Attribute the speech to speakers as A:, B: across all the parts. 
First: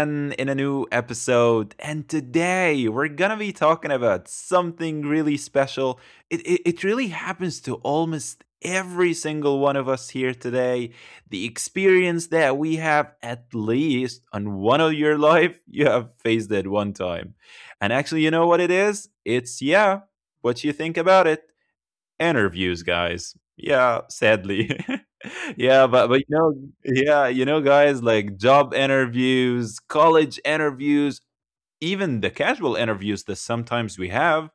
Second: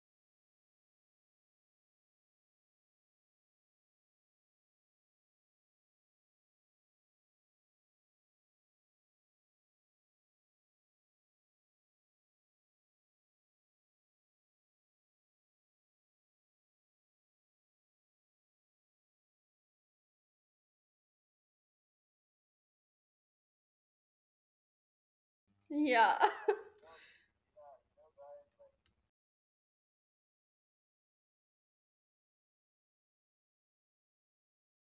A: again in a new episode. And today we're gonna be talking about something really special. It really happens to almost every single one of us here today. The experience that we have, at least on one of your life, you have faced it one time. And actually, you know what it is? It's yeah, what you think about it and reviews, guys. Yeah, sadly.
B: Yeah.
A: Yeah, but but yeah, guys, like job interviews, college interviews, even the casual interviews that sometimes we have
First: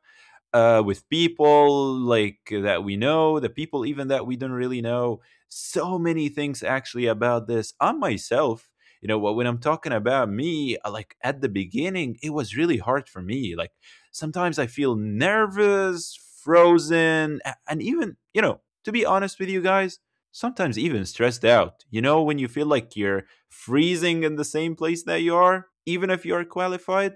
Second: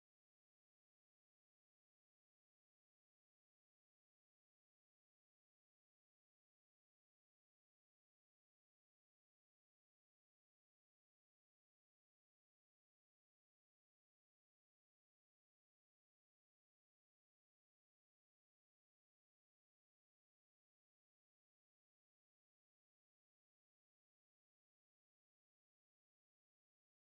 A: with people like that we know, the people even that we don't really know. So many things actually about this. I myself, when I'm talking about me, like at the beginning, it was really hard for me. Like sometimes I feel nervous, frozen, and even, to be honest with you guys, sometimes even stressed out. You know, when you feel like you're freezing in the same place that you are, even if you are qualified.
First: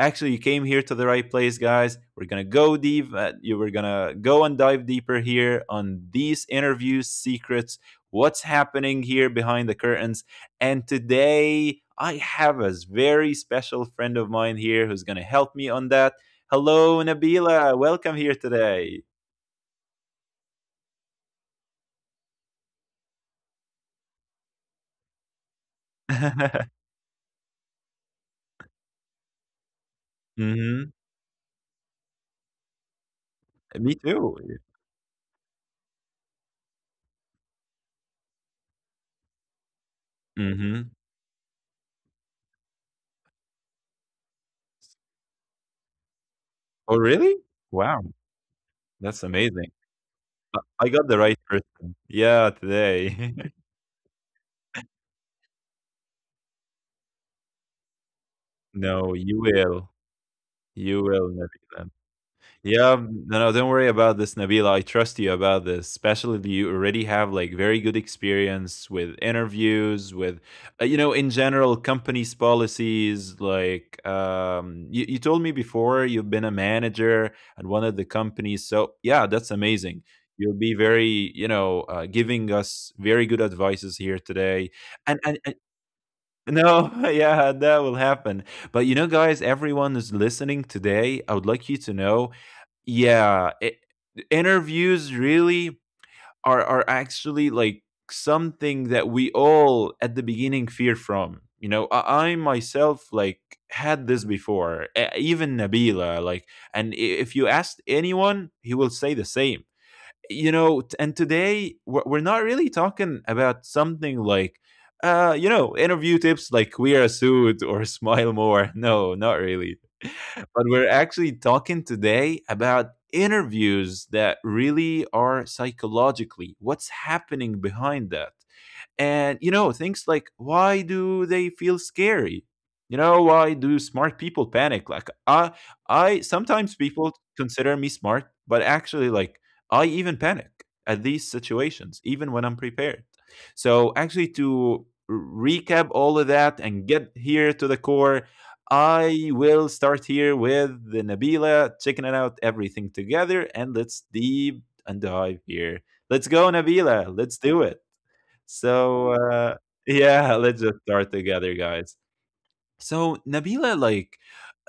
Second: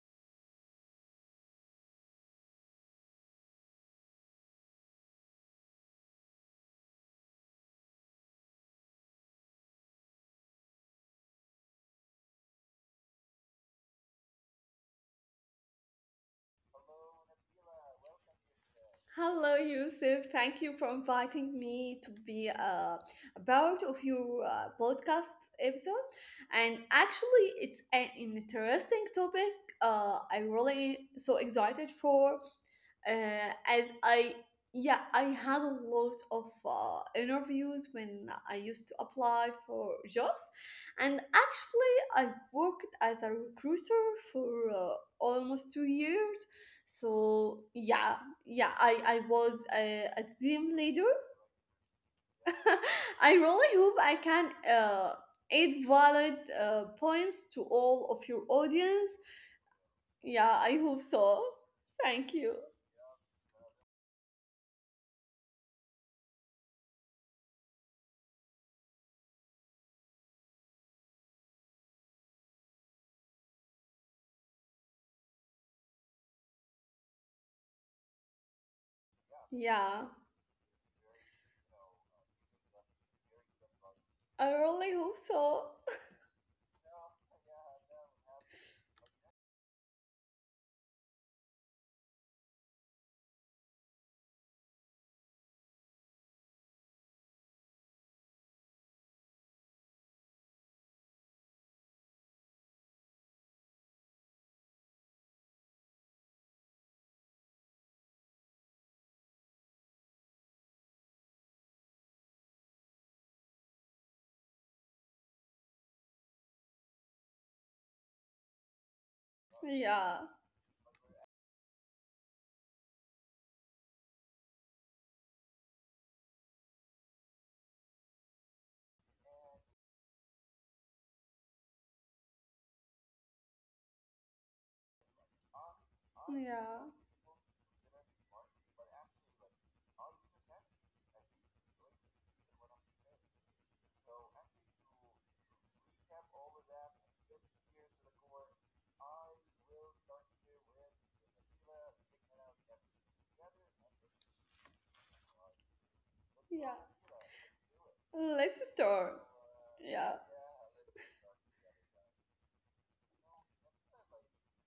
A: Actually, you came here to the right place, guys. We're gonna go deep, you were gonna go and dive deeper here on these interviews secrets, what's happening here behind the curtains. And today I have a very special friend of mine here who's gonna help me on that. Hello, Nabila, welcome here today.
B: Hello, Yusuf. Thank you for inviting me to be a part of your podcast episode. And actually, it's an interesting topic. I
A: Hmm.
B: really so excited for. uh,
A: Me
B: as
A: too.
B: I yeah I had a lot of interviews when I used to apply for jobs,
A: Hmm.
B: and actually I worked as a recruiter for almost 2 years.
A: Oh, really?
B: So
A: Wow.
B: yeah, I
A: That's
B: I was
A: amazing.
B: a
A: I
B: team
A: I got
B: leader.
A: the right person. Yeah, today.
B: I really hope I can. Add valid points to all of your
A: No,
B: audience.
A: you will.
B: Yeah, I
A: You
B: hope
A: will,
B: so.
A: Nabila.
B: Thank you.
A: Yeah, no, no, don't worry about this, Nabila. I trust you about this, especially that you already have like very good experience with interviews, with in general, companies' policies. Like, you told me before you've been a manager at one of the companies, so yeah, that's amazing.
B: Yeah.
A: You'll be very, giving us very good advices here
B: I
A: today,
B: really hope
A: and
B: so.
A: no, yeah, that will happen. But, guys, everyone is listening today. I would like you to know, yeah, interviews really are actually like something that we all at the beginning fear from. You know, I myself like had this before. Even Nabila, like, and if you asked anyone, he will say the same. And today we're not really talking about something like, interview tips, like wear a suit or smile more. No, not really.
B: Yeah,
A: But we're actually talking today about interviews that really are psychologically what's happening behind that, and, things like why do they feel scary? Why do smart people panic? Like, I sometimes
B: yeah,
A: people consider me smart, but actually, like, I even panic at these situations, even when I'm prepared. So, actually, to recap all of that and get here to the core, I will start here with the Nabila, checking it out everything together, and let's deep and dive here. Let's go,
B: yeah.
A: Nabila. Let's do it.
B: Let's
A: So,
B: start. Yeah,
A: yeah, let's just start together, guys. So, Nabila, like,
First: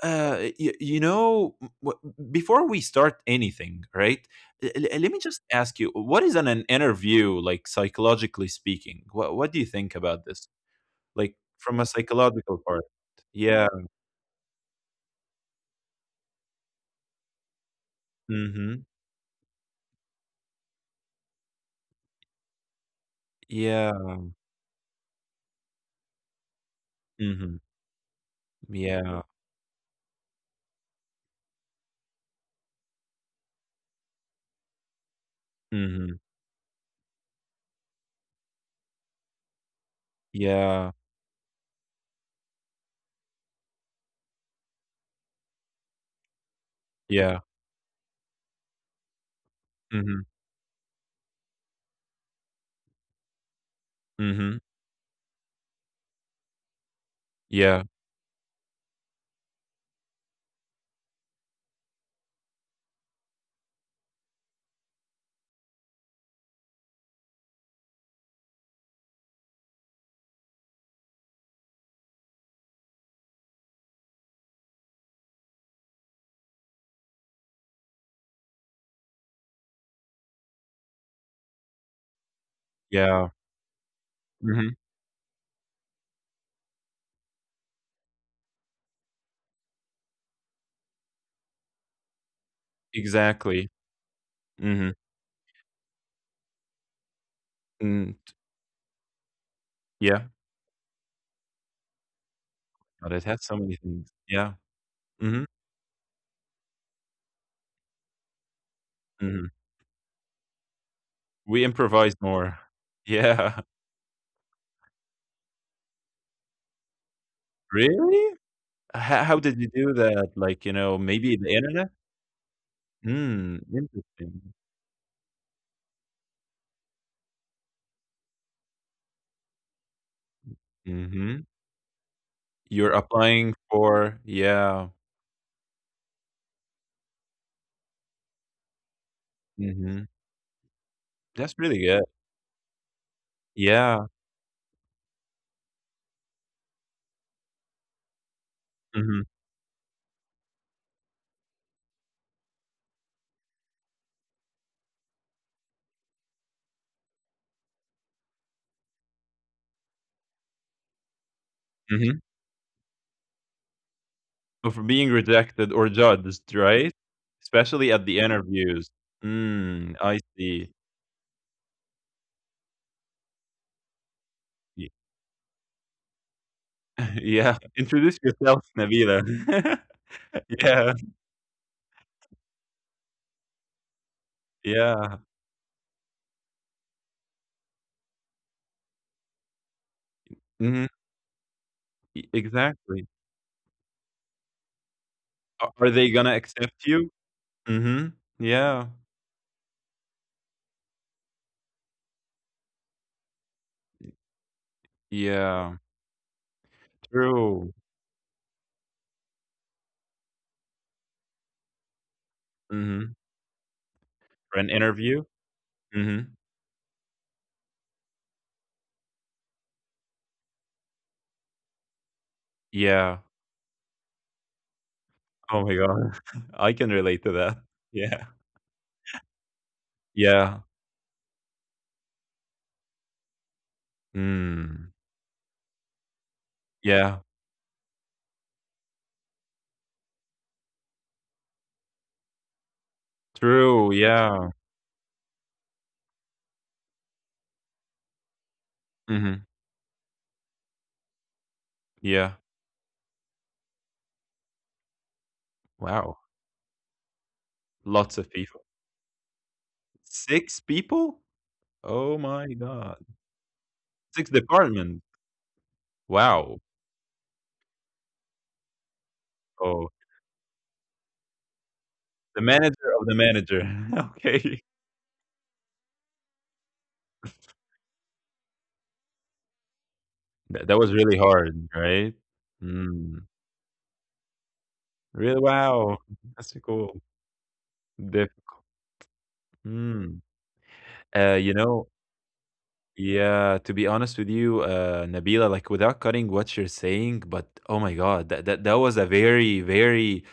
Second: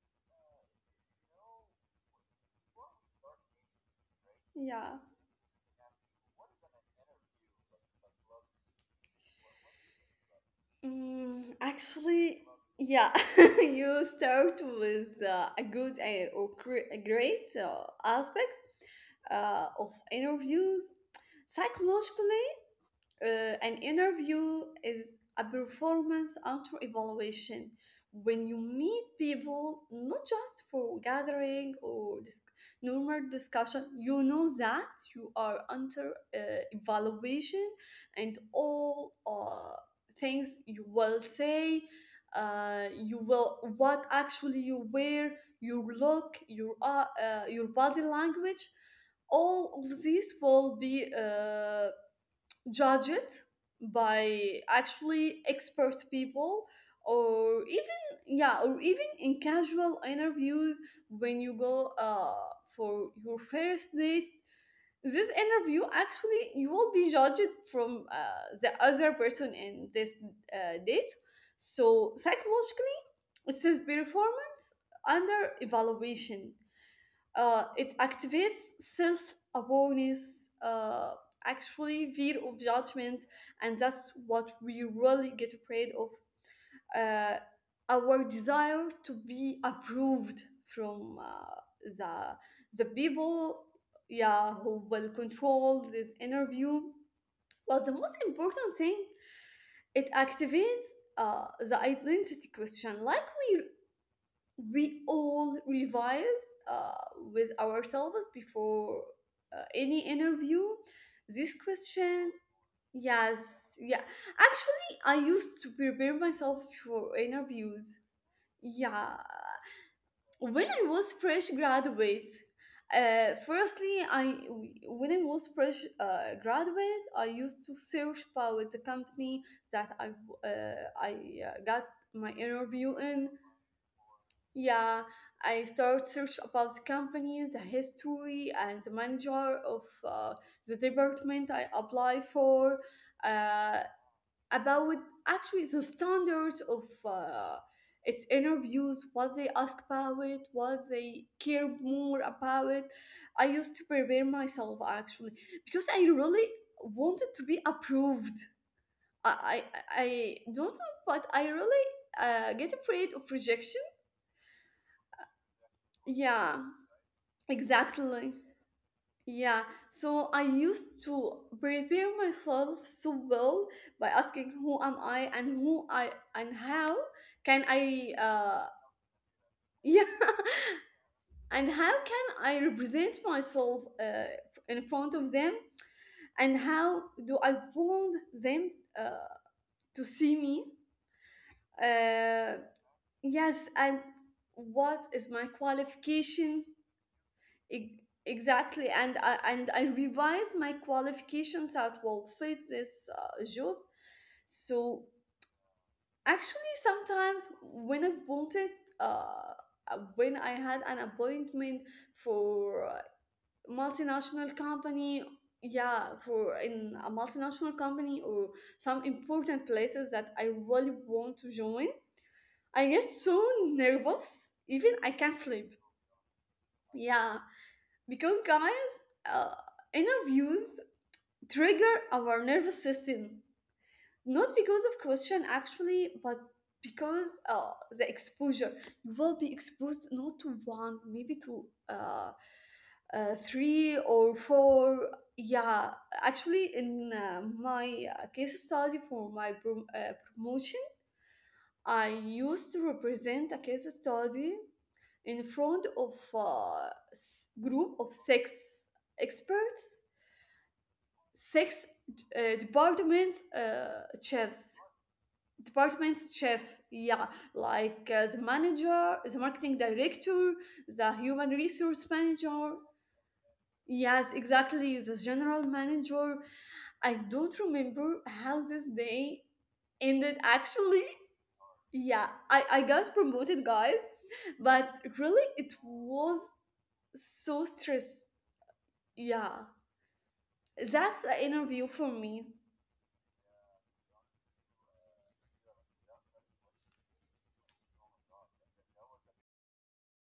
A: before we start anything, right? l-
B: yeah.
A: l- let me just ask you, what is an interview like psychologically speaking? What do you think about this? Like, from a
B: Actually,
A: psychological part?
B: yeah,
A: Yeah.
B: you start with a good or gre- a great aspect
A: Mm-hmm.
B: of interviews. Psychologically, an
A: Yeah.
B: interview is a performance auto
A: Mm-hmm.
B: evaluation when you meet
A: Yeah.
B: people not just for normal discussion. You know that you are under
A: Mm-hmm.
B: uh, evaluation, and all things you
A: Yeah.
B: will say, you will what actually you wear, your look,
A: Yeah.
B: your body language, all of
A: Mm-hmm.
B: these will be judge it
A: Mm-hmm.
B: by actually expert people, or
A: Yeah.
B: even yeah, or even in casual interviews. When you go for your first date, this interview actually you will be judged from the other person in this date. So psychologically it's a performance under evaluation. It activates self awareness, actually, fear of judgment,
A: Yeah.
B: and that's what
A: Mm-hmm.
B: we really get afraid of. Uh, our desire to be approved from the, the people,
A: Exactly.
B: yeah, who
A: Mm-hmm.
B: will control this interview. Well, the
A: Mm.
B: most important thing, it
A: Yeah.
B: activates the identity question,
A: But it
B: like
A: had so
B: we
A: many things. Yeah.
B: we
A: Mhm,
B: all revise uh, with ourselves before
A: mhm.
B: any interview, this
A: We improvised
B: question.
A: more.
B: Yes,
A: Yeah.
B: yeah, actually I used to prepare myself for interviews.
A: Really? Ho
B: Yeah,
A: how did you do that?
B: when
A: Like,
B: I was
A: maybe
B: fresh
A: the internet?
B: graduate,
A: Hmm.
B: firstly I
A: Interesting.
B: when I was fresh graduate, I used to search about the company that uh, i
A: Mhm.
B: uh, got my interview
A: You're
B: in,
A: applying for, yeah.
B: yeah, I start search about the company, the history, and the manager of
A: Mhm.
B: the department
A: That's
B: I
A: really good.
B: apply for. Uh,
A: Yeah.
B: about actually the standards of its interviews,
A: Mhm,
B: what they ask about it, what they care more about it. I used to prepare myself actually because I really wanted to be approved. I I don't know, but I really
A: mhm.
B: get afraid of rejection.
A: Of being rejected or judged,
B: Yeah.
A: right? Especially at the
B: Exactly.
A: interviews.
B: Yeah.
A: Mm, I
B: So I
A: see.
B: used to prepare myself so well by asking who am
A: Ye
B: I, and who I, and how can
A: Yeah.
B: I,
A: Introduce
B: uh,
A: yourself, Nabila.
B: yeah,
A: Yeah.
B: and how can I represent myself in
A: Yeah.
B: front of them, and how do I want them uh, to see me,
A: Mhm. E
B: uh,
A: exactly.
B: yes, and what is my
A: A are they gonna
B: qualification.
A: accept you? Mhm.
B: Ex-
A: Yeah.
B: exactly, and I revise my qualifications that will fit this job. So
A: Yeah.
B: actually, sometimes
A: True.
B: when I wanted, when I had an appointment for a
A: Mhm.
B: multinational
A: For an
B: company,
A: interview?
B: yeah,
A: Mhm.
B: for in a multinational company, or some important places that I really want to join, I get
A: Yeah.
B: so nervous. Even I can't
A: Oh
B: sleep.
A: my god. I can relate to
B: Yeah.
A: that. Yeah.
B: Because, guys, uh,
A: Yeah.
B: interviews trigger our nervous system, not because
A: Mm.
B: of question actually, but
A: Yeah.
B: because the exposure. You will be exposed not to one, maybe to
A: True,
B: three or
A: yeah.
B: four. Yeah, actually, in my case study for
A: Mhm.
B: my promotion, I
A: Yeah.
B: used to represent a case study in front of
A: Wow.
B: a group of
A: Lots of people.
B: six experts,
A: 6 people?
B: six
A: Oh my god.
B: department
A: 6
B: chefs
A: departments.
B: department
A: Wow.
B: chef yeah, like the manager, the marketing
A: Oh,
B: director, the human resource
A: the
B: manager,
A: manager of the manager.
B: yes
A: Okay.
B: exactly, the general manager. I don't remember how this day ended
A: That was
B: actually.
A: really hard, right?
B: Yeah, I got
A: Mm.
B: promoted, guys, but
A: Really?
B: really it
A: Wow,
B: was
A: that's so cool.
B: so stress,
A: Diff
B: yeah,
A: Mm.
B: that's
A: Uh,
B: an
A: you
B: interview
A: know
B: for me.
A: yeah, to be honest with you, Nabila, like, without cutting what you're saying, but oh my God, that was a very, very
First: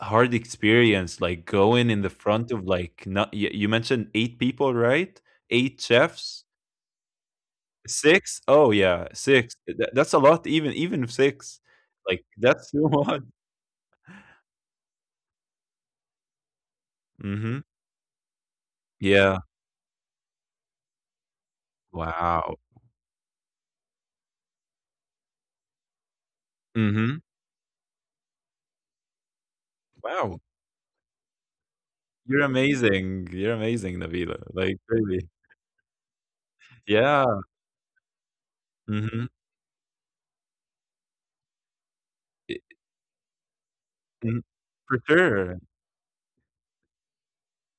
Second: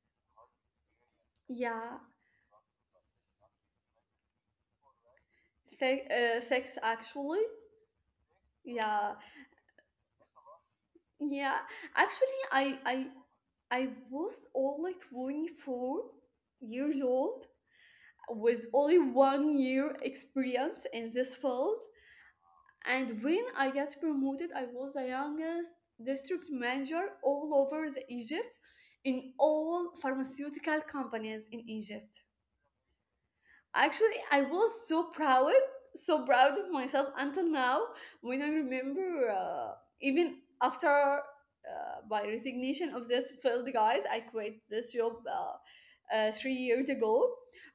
A: hard experience, like, going
B: Yeah,
A: in the front of, like, not you mentioned 8 people, right? 8 chefs?
B: sex actually.
A: 6? Oh, yeah,
B: Yeah.
A: 6. That's a lot, even if
B: Yeah,
A: 6. Like,
B: actually
A: that's
B: I
A: too
B: i
A: much.
B: i was only 24 years
A: Mhm.
B: old with only
A: Yeah.
B: 1 year experience in this field,
A: Wow.
B: and when I got promoted I was the youngest district
A: Mhm.
B: manager all over the Egypt, in all
A: Wow.
B: pharmaceutical companies in Egypt.
A: You're amazing. You're amazing,
B: Actually,
A: Nabila.
B: I
A: Like,
B: was
A: really.
B: so proud of myself
A: Yeah.
B: until now, when I
A: Mhm.
B: remember, even after my resignation of this field, guys, I
A: Mhm.
B: quit this
A: For
B: job
A: sure.
B: 3 years ago.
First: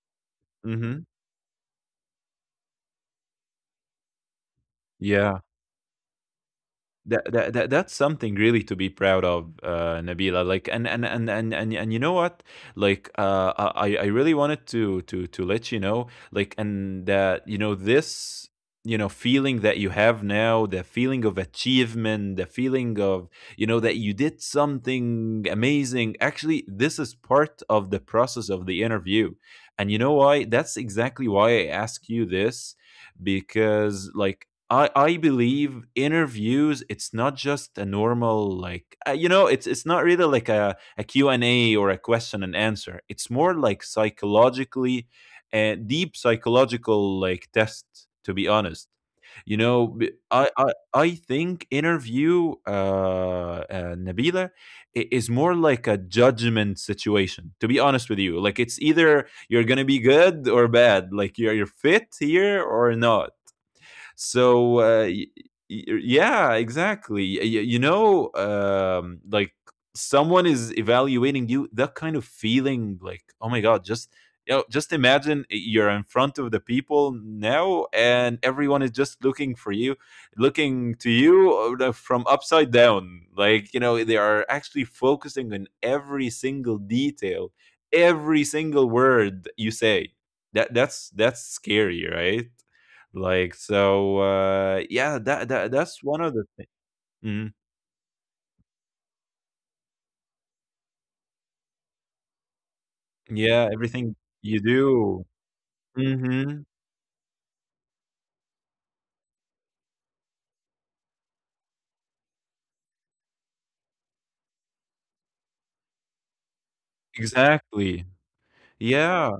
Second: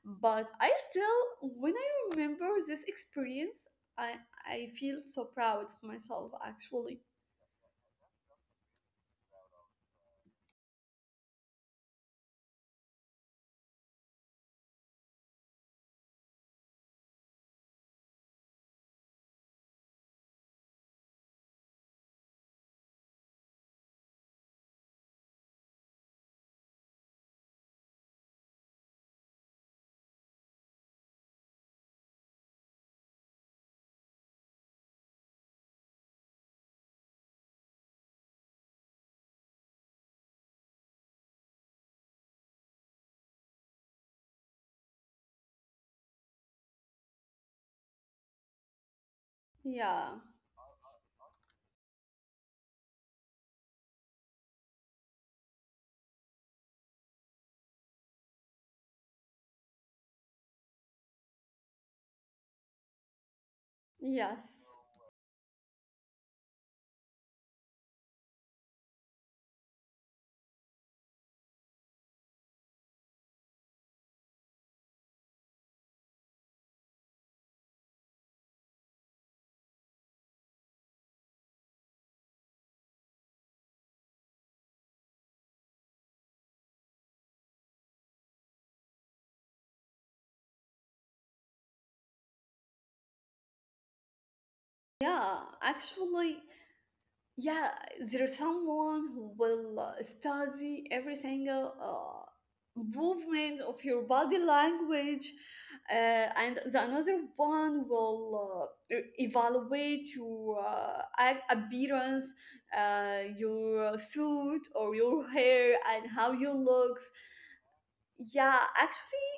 B: But I
A: Mhm.
B: still, when I remember this experience, I, I feel so
A: Yeah.
B: proud of myself, actually.
A: That's something really to be proud of, Nabila. Like, and you know what? Like, I really wanted to let you know, like, and that you know this, feeling that you have now, the feeling of achievement, the feeling of, that you did something amazing. Actually, this is part of the process of the interview, and you know why? That's exactly why I ask you this, because, like, I believe interviews, it's not just a normal, like, it's not really like a Q&A, or a question and answer. It's more like psychologically, deep psychological like test, to be honest.
B: Yeah,
A: I think interview, Nabila, is more like a judgment situation, to be honest with you, like, it's either you're going to be good or bad, like you're fit here or not.
B: yes.
A: So, yeah, exactly. Like, someone is evaluating you. That kind of feeling, like, oh my god, just, just imagine you're in front of the people now, and everyone is just looking for you, looking to you, from upside down. Like, they are actually focusing on every single detail, every single word you say. That's scary, right? Like, so, yeah,
B: Yeah,
A: that's one of
B: actually,
A: the thi Mhm.
B: yeah, there's someone who will study every single movement
A: Yeah,
B: of your
A: everything
B: body
A: you do.
B: language, and
A: Mhm.
B: the another one will evaluate your appearance, your suit or your hair and how you look,
A: Exactly.
B: yeah, actually,
A: Yeah.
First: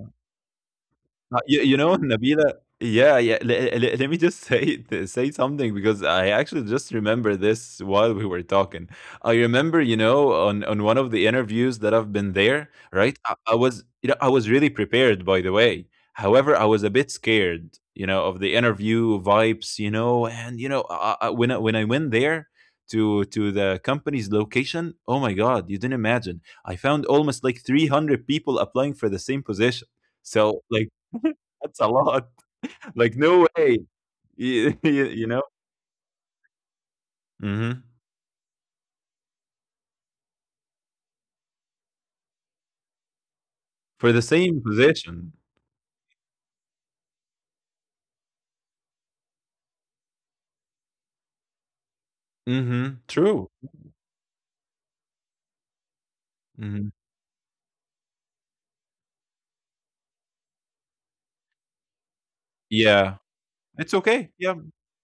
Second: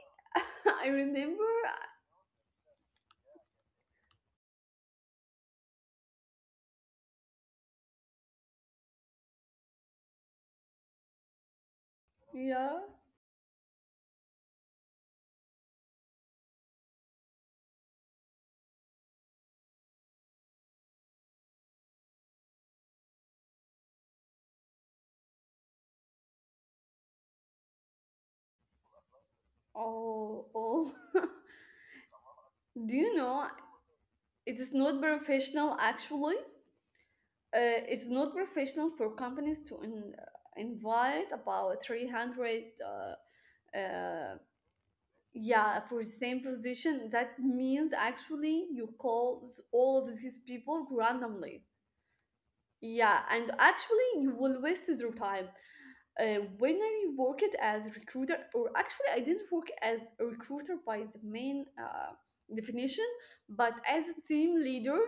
B: I remember,
A: Nabila, yeah, yeah. Let me just say something, because I actually just remember this while we were talking. I remember, on one of the interviews that I've been there,
B: yeah.
A: right? I was really prepared, by the way. However, I was a bit scared, of the interview vibes, and when I went there to the company's location, oh my God, you didn't imagine. I found almost like 300 people applying for the same position.
B: Oh
A: So
B: oh,
A: like, that's a lot.
B: do you
A: Like,
B: know
A: no way.
B: it is
A: You,
B: not
A: you, know?
B: professional actually.
A: Mhm.
B: It's not professional for companies to invite about 300
A: For the
B: uh,
A: same position.
B: yeah, for the same position. That means actually you all of these people randomly.
A: Mhm.
B: Yeah, and
A: True.
B: actually you will waste your time. When
A: Mhm.
B: I worked as a recruiter, or actually I didn't work as a recruiter by the main definition,
A: Yeah.
B: but
A: It's
B: as a
A: okay.
B: team
A: Yeah.
B: leader,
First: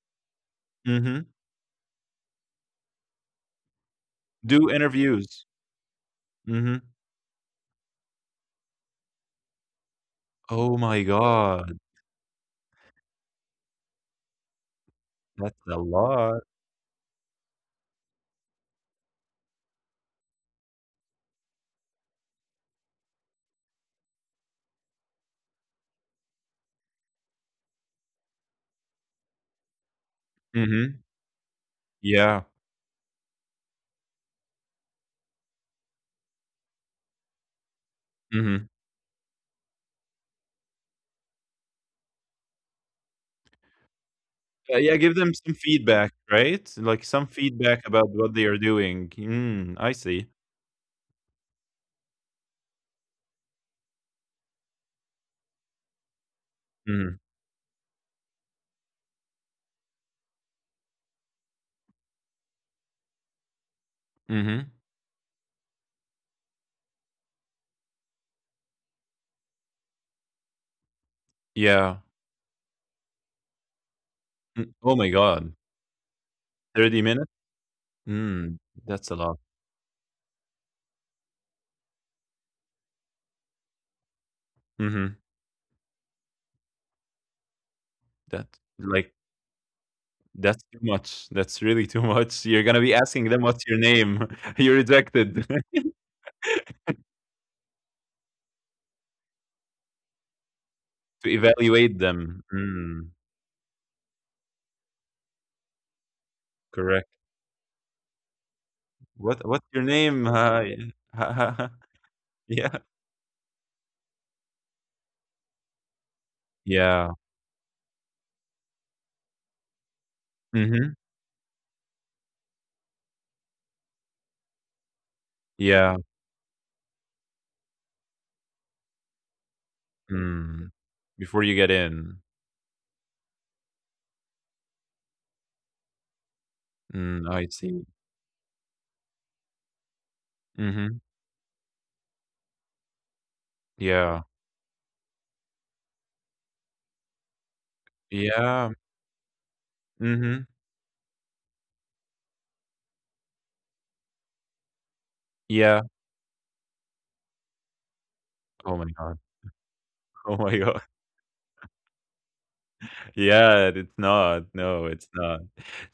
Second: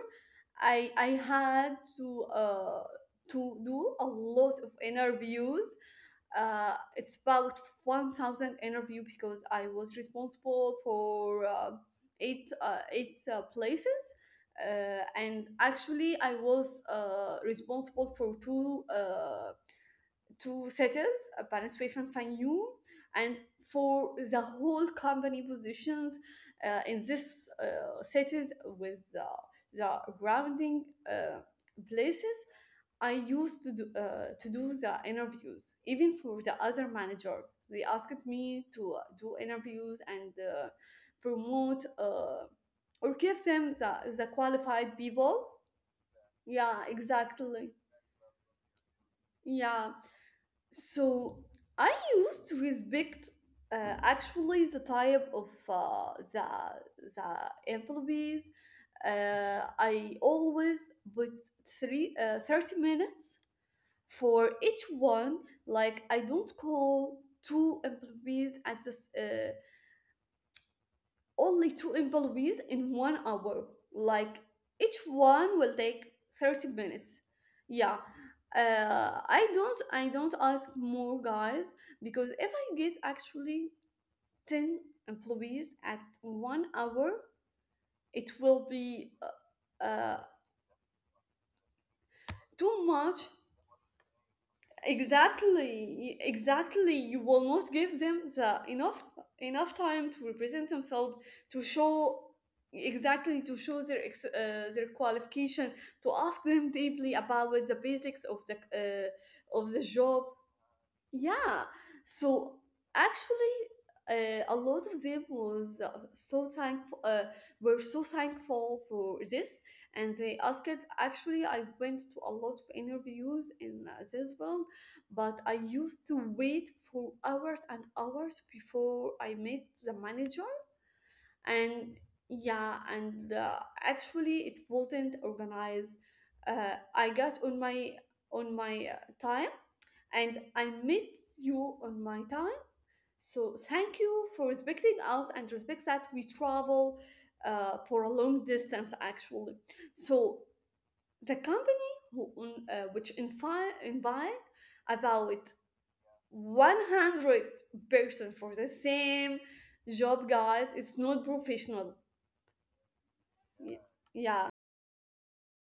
B: I
A: Mhm.
B: had to do a lot of
A: Do interviews.
B: interviews.
A: Mhm.
B: It's about 1,000 interview because I was responsible
A: Oh my
B: for
A: god.
B: eight places. And
A: That's a
B: actually, I
A: lot.
B: was responsible for two setters, a participation from you, and for the whole company positions in this setters with the
A: Mhm.
B: grounding uh,
A: Yeah.
B: places. I used to do the interviews, even for the other manager. They asked
A: Mhm.
B: me to do interviews and promote or give them the
A: Yeah, yeah, give
B: qualified
A: them some
B: people.
A: feedback, right?
B: Yeah,
A: Like, some
B: exactly.
A: feedback about what they are doing. Mm, I
B: Yeah.
A: see.
B: So I used to respect actually the type of uh, the
A: Mhm.
B: the employees. I always put three 30 minutes for
A: Mhm.
B: each one. Like I don't call two employees at this. Only
A: Yeah.
B: two employees in 1 hour. Like
A: Mm, oh
B: each
A: my god.
B: one will take 30
A: 30
B: minutes.
A: minutes?
B: Yeah.
A: Mm, that's a
B: Uh,
A: lot.
B: I don't I don't ask more, guys, because if I get actually 10
A: Mhm.
B: employees at 1 hour, it
A: That
B: will be
A: like
B: uh, uh,
A: That's too much. That's really too much. You're gonna
B: too
A: be
B: much.
A: asking them what's your name. You're rejected.
B: Exactly, exactly, you will not give them the enough time to represent themselves,
A: To
B: to
A: evaluate
B: show,
A: them. Mm,
B: exactly, to show their their qualification, to ask them
A: correct.
B: deeply about the basics
A: What what's
B: of the
A: your
B: job,
A: name? Hi.
B: yeah. So
A: Yeah.
B: actually, a lot of them was so thankful.
A: Yeah.
B: Were so thankful for this, and they asked.
A: Mm-hmm.
B: Actually, I went to a lot of interviews in this world, but I
A: Yeah.
B: used to wait for hours and hours before I met the manager.
A: Mm. Before you get
B: And
A: in.
B: yeah, and actually, it wasn't organized. Uh, I
A: Mm,
B: got
A: I
B: on
A: see.
B: my on my uh, time, and I
A: Mm-hmm.
B: met you on my time. So thank
A: Yeah.
B: you for respecting us and respect that we travel for a long
A: Yeah.
B: distance actually.
A: Mm-hmm.
B: So the company who which invite about
A: Yeah.
B: 100 person for
A: Oh my
B: the
A: god.
B: same
A: Oh
B: job,
A: my god.
B: guys, it's not professional.
A: Yeah, it's
B: Y-
A: not.
B: yeah,
A: No, it's not.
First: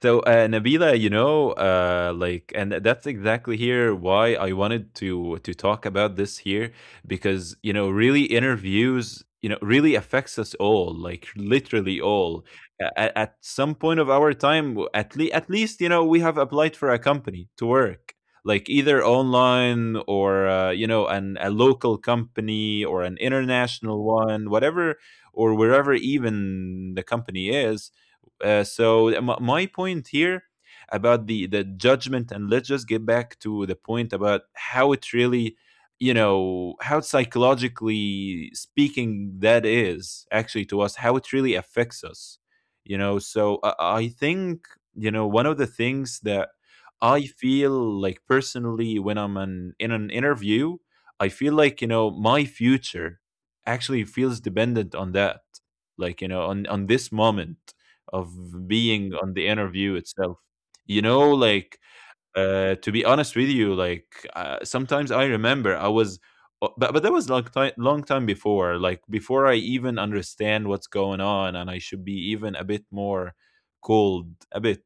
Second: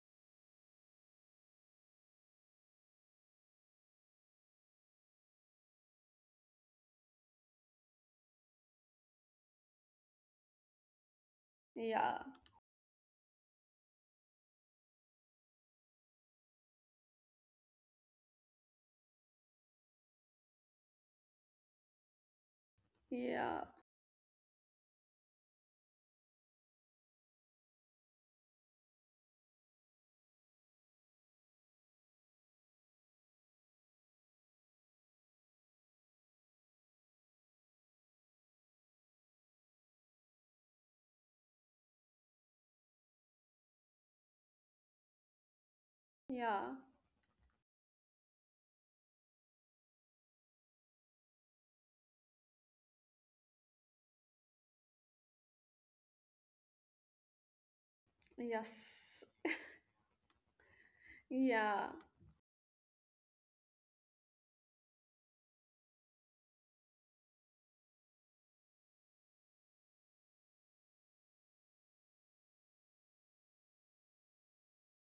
A: So, Nabila, like, and that's exactly here why I wanted to talk about this here, because, really, interviews, really affects us all, like literally
B: yeah,
A: all. At some point of our time, at least, we have applied for a company to work, like either online or, an a local company or an
B: yeah,
A: international one, whatever, or wherever even the company is. So, my point here, about the judgment, and let's just get back to the point about how it really, how psychologically speaking that is actually to us, how it really affects us. So, I think one of the things that
B: yeah,
A: I feel like personally when I'm in an interview, I feel like, my future actually feels dependent on that, like, on this moment of
B: yes,
A: being on the interview itself. You know,
B: yeah,
A: like to be honest with you, like, sometimes I remember I was, but that was long time before, like before I even understand what's going on, and I should be even a bit more cold, a bit.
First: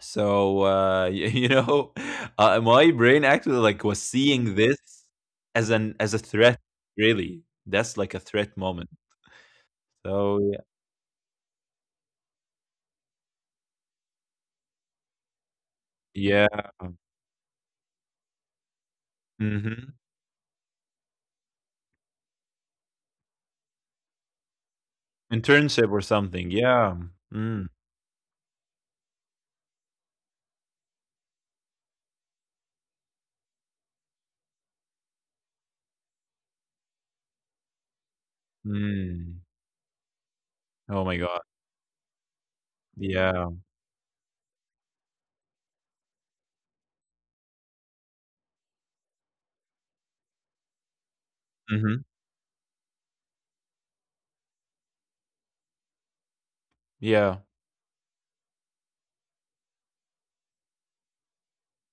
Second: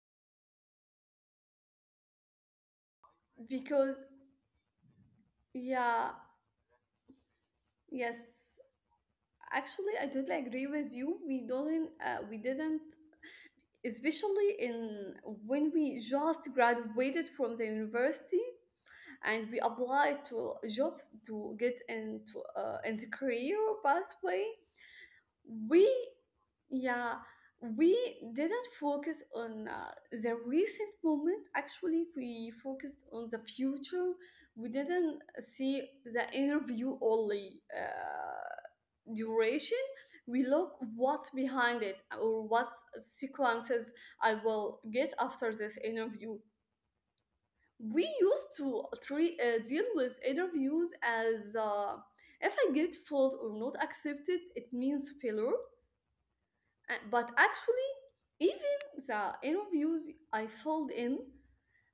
A: So uh, you know, my brain actually like was
B: because
A: seeing this as an
B: yeah,
A: as a threat. Really, that's like a threat
B: yes.
A: moment.
B: Actually, I totally
A: So
B: agree with you. We didn't, especially in when we
A: yeah,
B: just
A: yeah.
B: graduated from the university and we
A: Hmm.
B: applied to jobs to get into career pathway. We,
A: Internship or something, yeah.
B: yeah,
A: Mm,
B: we didn't focus on the recent moment. Actually, we focused on the future. We didn't see the interview only.
A: mm.
B: Duration, we look
A: Oh my
B: what's
A: god,
B: behind it or what
A: yeah.
B: sequences I will get after this interview. We used to deal with interviews as
A: Mhm,
B: if I get failed or not accepted, it means failure. But
A: yeah,
B: actually, even the interviews I filled in,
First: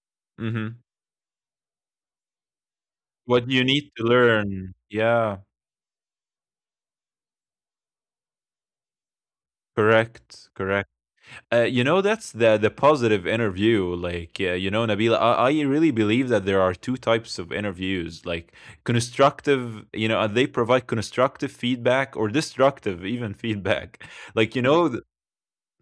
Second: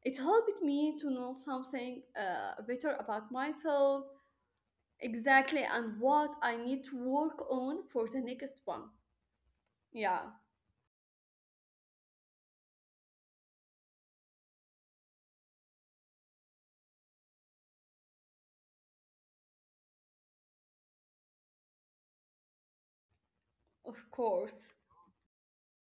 B: it helped
A: mhm.
B: me to know something better about
A: What you need
B: myself.
A: to learn. Yeah,
B: Exactly, and what I need to work on for the next one, yeah.
A: correct, correct. That's the positive interview. Nabila, I really believe that there are two types of interviews. Like, constructive, they provide constructive feedback or destructive even feedback.
B: Of
A: Like, you
B: course.
A: know,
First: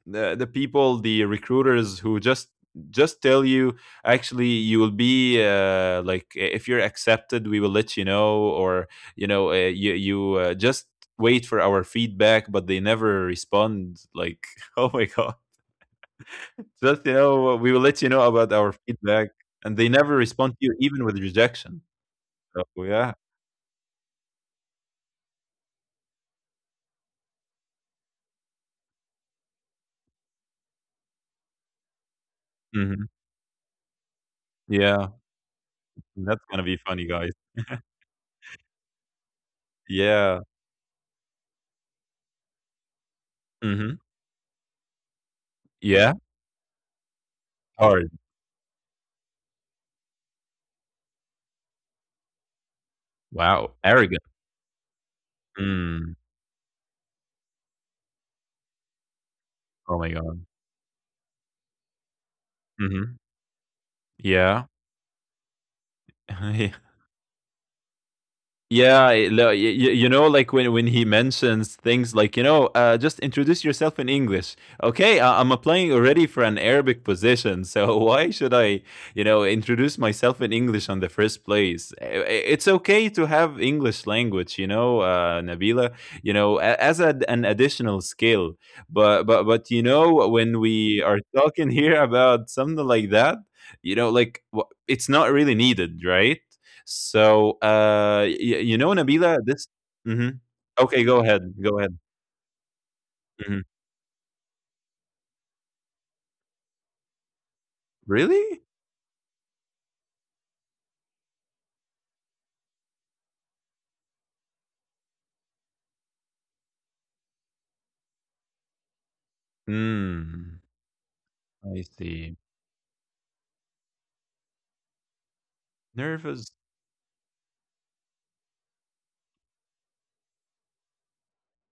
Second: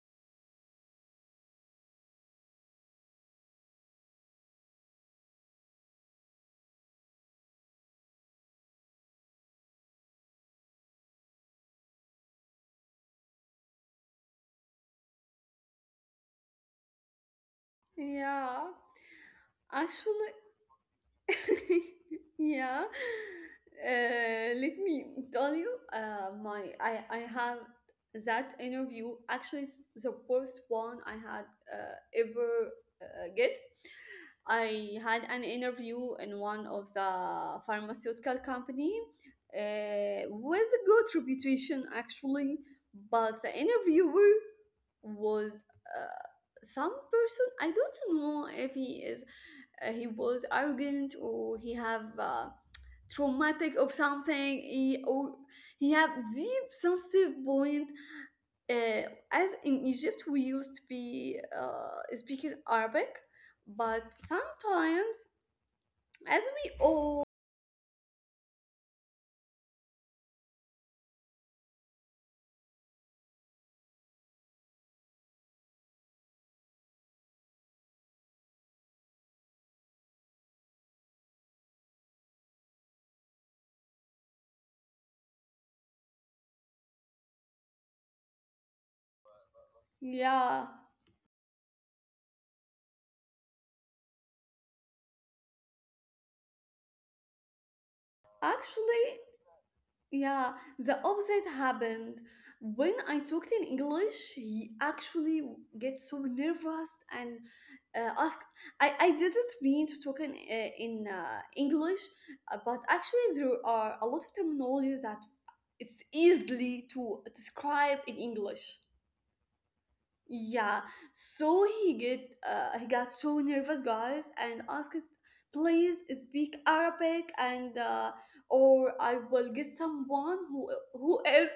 A: the people the recruiters who just tell you actually you will be like if you're accepted, we will let you know. Or you know uh, you you uh, just wait for our feedback, but they never respond. Like, oh my god, just we will let you know about
B: Yeah.
A: our feedback, and they never
B: Actually,
A: respond to you even with rejection. So
B: yeah.
A: yeah.
B: Let me tell you, my I have that interview. Actually, it's the worst one I had uh, ever
A: Hmm.
B: get. I had
A: Yeah,
B: an interview in
A: that's
B: one
A: gonna
B: of
A: be
B: the
A: funny, guys.
B: pharmaceutical company
A: Yeah.
B: with a good reputation actually, but the
A: Hmm.
B: interviewer was
A: Yeah.
B: uh, some person. I
A: Hard.
B: don't know if he is he was arrogant, or he have
A: Wow,
B: traumatic of
A: arrogant.
B: something he, or he
A: Mm.
B: have deep sensitive point, uh, as in
A: Oh my
B: Egypt
A: god.
B: we used to be speaking Arabic,
A: Mm-hmm.
B: but
A: Yeah.
B: sometimes as we all
A: You know, like when he mentions things like, just introduce yourself in English. Okay, I'm applying already for an Arabic position, so why should I, introduce myself in English on the first place? It's okay to have English language, Nabila, as an additional skill. But but you know, when
B: yeah
A: we are talking here about something like that, like it's not really needed, right? So, y you know,
B: actually.
A: Nabila, this. Mhm.
B: Yeah, the
A: Okay, go ahead,
B: opposite
A: go ahead.
B: happened. When I talked in
A: Mhm.
B: English, he actually gets so nervous and ask.
A: Really?
B: I didn't mean to talk in English, but actually there are a lot of terminology that it's easily to describe in English.
A: Hmm.
B: Yeah,
A: I
B: so
A: see.
B: he got so nervous, guys, and asked, "Please
A: Nervous.
B: speak Arabic, and or I will get someone who is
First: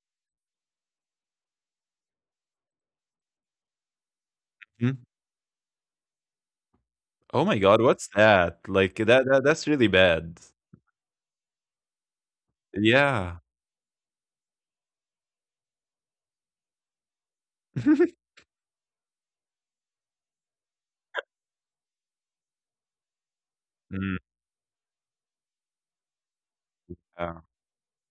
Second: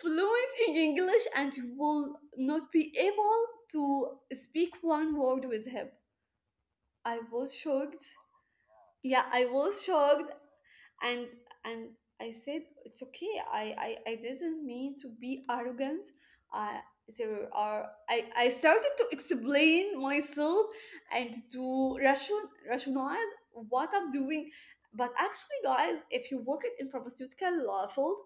B: fluent in English and will not be able to speak
A: Mhm.
B: one word with him." I was
A: Oh my god,
B: shocked.
A: what's that? Like,
B: Yeah,
A: that
B: I
A: that that's
B: was
A: really
B: shocked,
A: bad.
B: and and I said it's okay.
A: Yeah.
B: I didn't mean to be arrogant. I there are, I started to explain myself and rationalize what I'm
A: Mm,
B: doing. But actually, guys, if you work in
A: yeah,
B: pharmaceutical field,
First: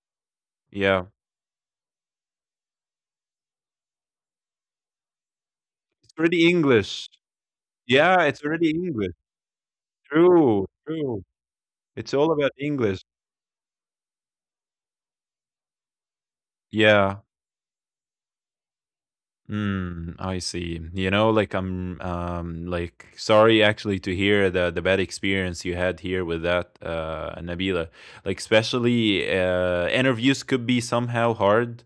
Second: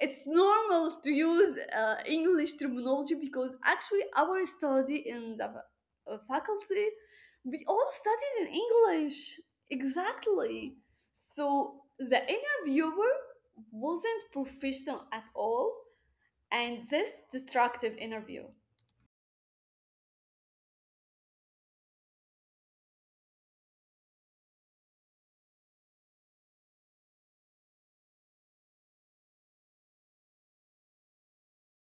B: it's normal
A: yeah.
B: to use English terminology because actually our study in the
A: It's already
B: faculty,
A: English.
B: we all
A: Yeah, it's
B: studied in
A: already English.
B: English.
A: True,
B: Exactly.
A: true.
B: So
A: It's
B: the
A: all about English.
B: interviewer wasn't professional at all, and
A: Yeah.
B: this destructive interview.
A: Mm, I see. You know, like I'm like sorry actually to hear the bad experience you had here with that Nabila. Like, especially interviews could be somehow hard.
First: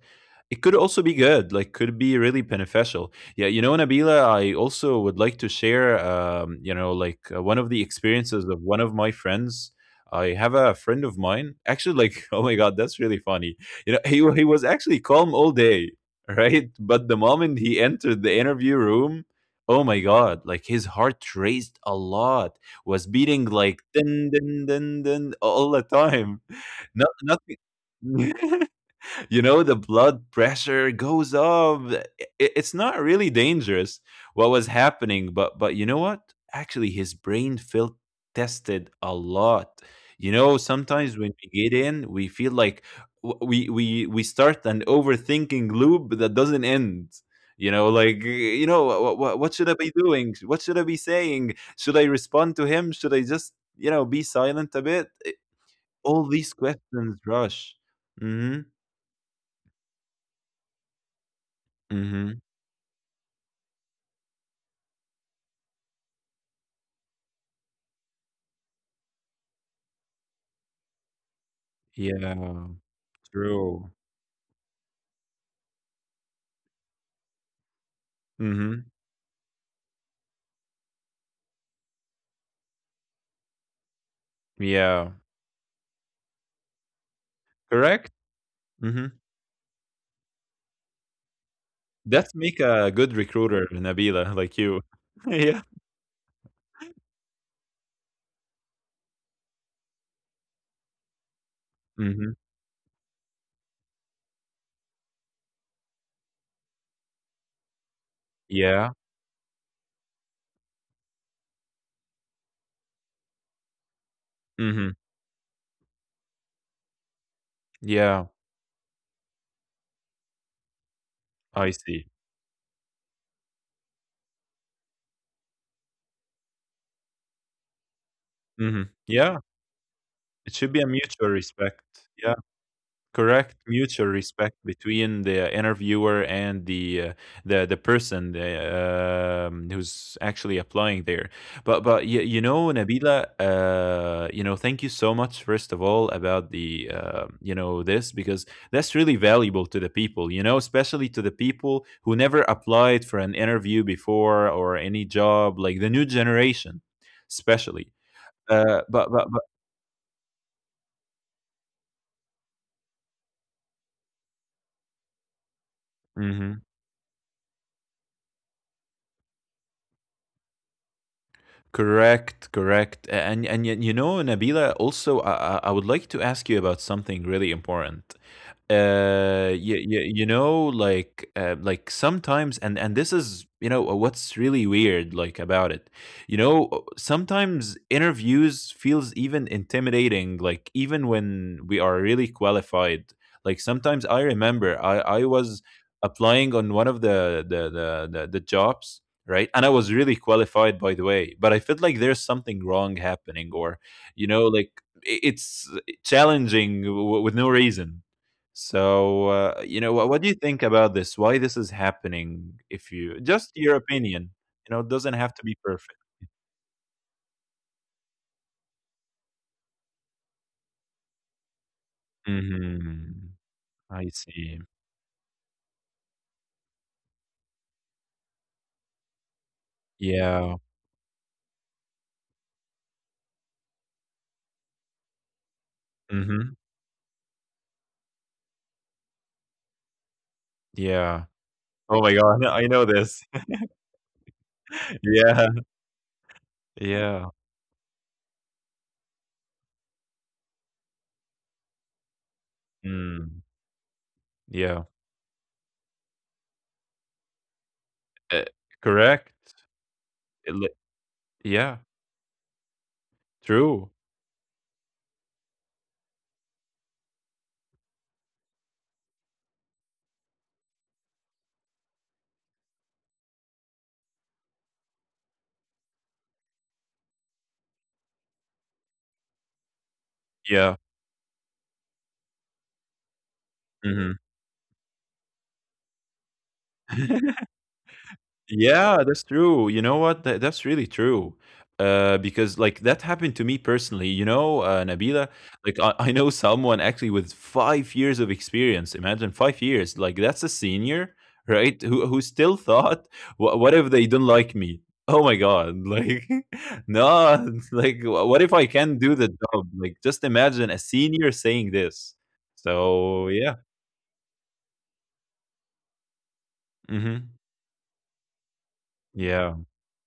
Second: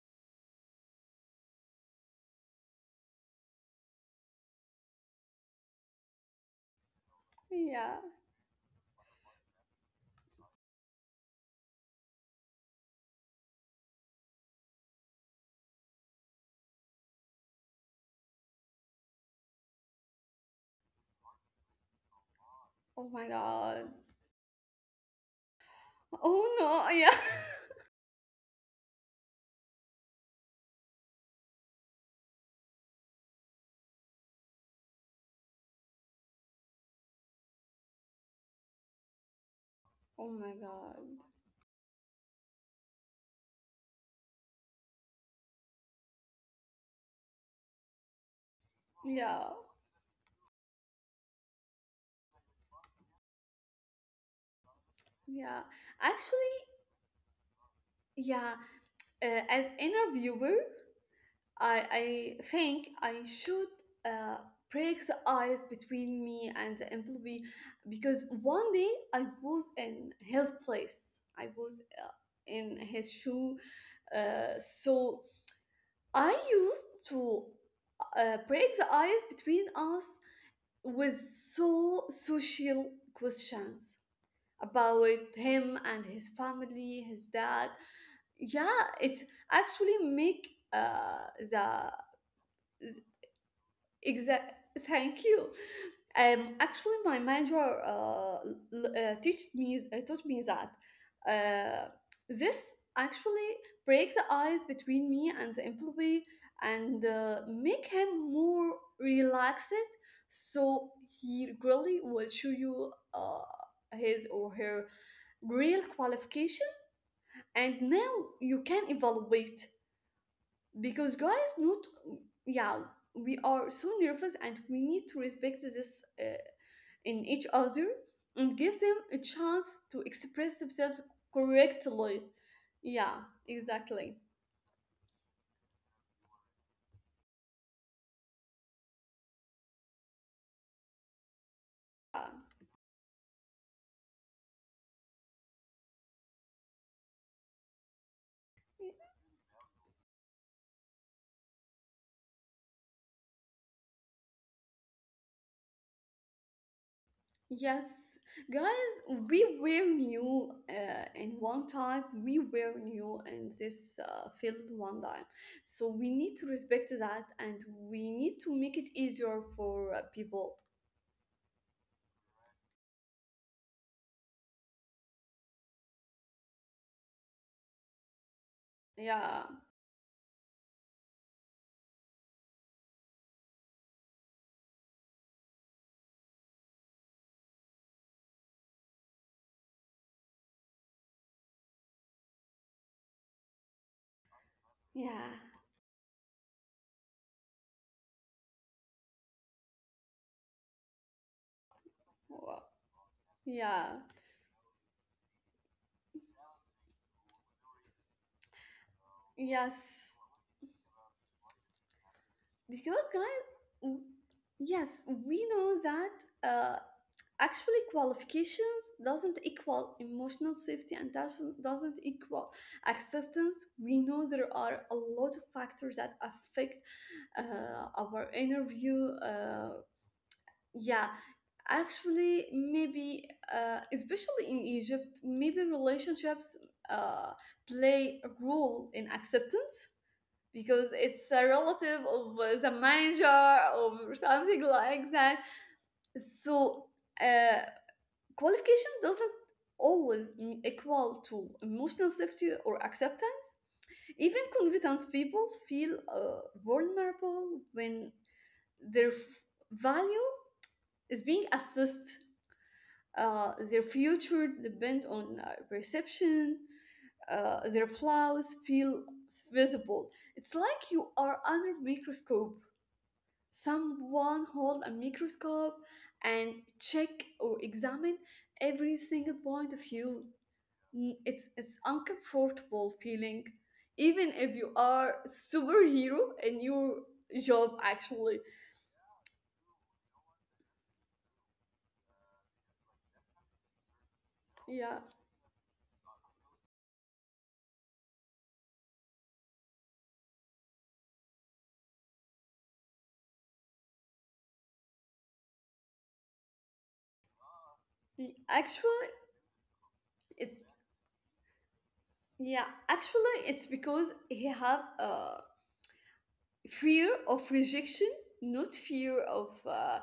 A: It could also be good, like could be really beneficial. Yeah, you know, Nabila, I also would like to share one of the
B: Yeah.
A: experiences of one of my friends. I have a friend of mine, actually like oh my god, that's really funny. You know, he was actually calm all day, right? But the moment he entered the interview room, oh my god, like his heart raced a lot, was
B: Oh my
A: beating like
B: god.
A: dun dun dun dun all the time.
B: Oh no. Yeah.
A: Not nothing. You know, the blood pressure goes up. It's not really dangerous what was happening, but you know what, actually his brain felt tested a lot.
B: Oh
A: You
B: my
A: know,
B: god.
A: sometimes when we get in, we feel like we start an overthinking loop that doesn't end. You know, like you know
B: Yeah.
A: what should I be doing, what should I be saying, should I respond to him, should I just, you know, be silent a bit.
B: Yeah.
A: All
B: Actually,
A: these questions rush.
B: yeah.
A: Hmm.
B: As interviewer, I,
A: Hmm.
B: I think I should uh, break the ice between me and the employee because one day I was in his place. I was
A: Yeah,
B: in his shoe.
A: true.
B: So I used to break the
A: Mhm.
B: ice between us with so social questions about
A: Yeah,
B: him and his family, his dad,
A: correct?
B: yeah,
A: Mhm.
B: it's actually make the
A: That's make a good recruiter, Nabila, like
B: exact,
A: you.
B: thank you.
A: Yeah.
B: Actually, my manager l- l- teach me taught me that uh
A: Mhm.
B: this actually breaks the ice between me and the employee and make him more
A: Yeah.
B: relaxed, so he really will show you his or
A: Mhm.
B: her real qualification, and
A: Yeah,
B: now you can evaluate. Because guys,
A: I
B: not
A: see.
B: yeah, we are so nervous, and we need to respect this in each other and give
A: Mhm.
B: them a
A: Yeah,
B: chance to
A: it
B: express
A: should be a
B: themselves
A: mutual respect.
B: correctly.
A: Yeah.
B: Yeah,
A: Correct, mutual
B: exactly.
A: respect between the interviewer and the person, who's actually applying there. But you,
B: Yeah.
A: you know, Nabila, you know, thank you so much, first of all, about the you know, this, because that's really valuable to the people. You know, especially to the people who never applied for an interview before or any job, like the new generation, especially.
B: Yes,
A: uh,
B: guys,
A: but but but
B: we were new in one time. We were new in this field one time, so we need to
A: mhm.
B: respect that, and we need to make it easier for people.
A: Correct, correct. And you know, Nabila, also I would like to ask you about something really important.
B: Yeah,
A: You know, like sometimes, and this is what's really weird like about it. You know, sometimes interviews feels even intimidating, like even when we are really qualified. Like sometimes I remember I
B: yeah.
A: was applying on one of the jobs, right? And I was really qualified, by the way, but I felt like there's something
B: Wow.
A: wrong happening. Or
B: Yeah,
A: you know, like it's challenging with no reason. So, what
B: yes.
A: do you think about this? Why this is happening? If
B: Because,
A: you
B: guys,
A: just your
B: w-
A: opinion, you know, it
B: yes,
A: doesn't have to
B: we
A: be
B: know
A: perfect.
B: that uh, actually qualifications doesn't equal emotional safety and does- not doesn't equal
A: Mhm.
B: acceptance.
A: I
B: We know
A: see.
B: there are a lot of factors that affect our interview.
A: Yeah.
B: Yeah, actually, maybe, especially in Egypt, maybe
A: Mhm.
B: relationships uh, play a role in acceptance because
A: Yeah.
B: it's a
A: Oh
B: relative
A: my god,
B: of
A: I
B: the
A: know this.
B: manager or something like that.
A: Yeah.
B: So,
A: Yeah.
B: uh, qualification doesn't always equal to emotional safety or
A: Mm.
B: acceptance. Even
A: Yeah.
B: competent people feel vulnerable when
A: Uh,
B: their
A: correct.
B: value
A: It li-
B: is being
A: yeah.
B: assessed. Their
A: True.
B: future depend on perception. Their flaws feel visible. It's like you are under microscope, someone hold a microscope and check or examine every single point of view.
A: Yeah.
B: It's uncomfortable feeling
A: Mhm.
B: even if you are superhero in your job actually.
A: Yeah, that's true. You know what? That's really true. Because like that happened to me personally.
B: Yeah.
A: Nabila, like I know someone actually with 5 years of experience. Imagine 5 years. Like that's a senior, right? Who still thought, What if they don't like me? Oh my God!" Like, no, like
B: Mm,
A: what if I can
B: actually
A: do the job? Like, just
B: it's
A: imagine a senior saying this.
B: yeah
A: So
B: actually
A: yeah.
B: it's because he have a fear
A: Hmm.
B: of rejection, not fear of
A: Yeah,
B: uh,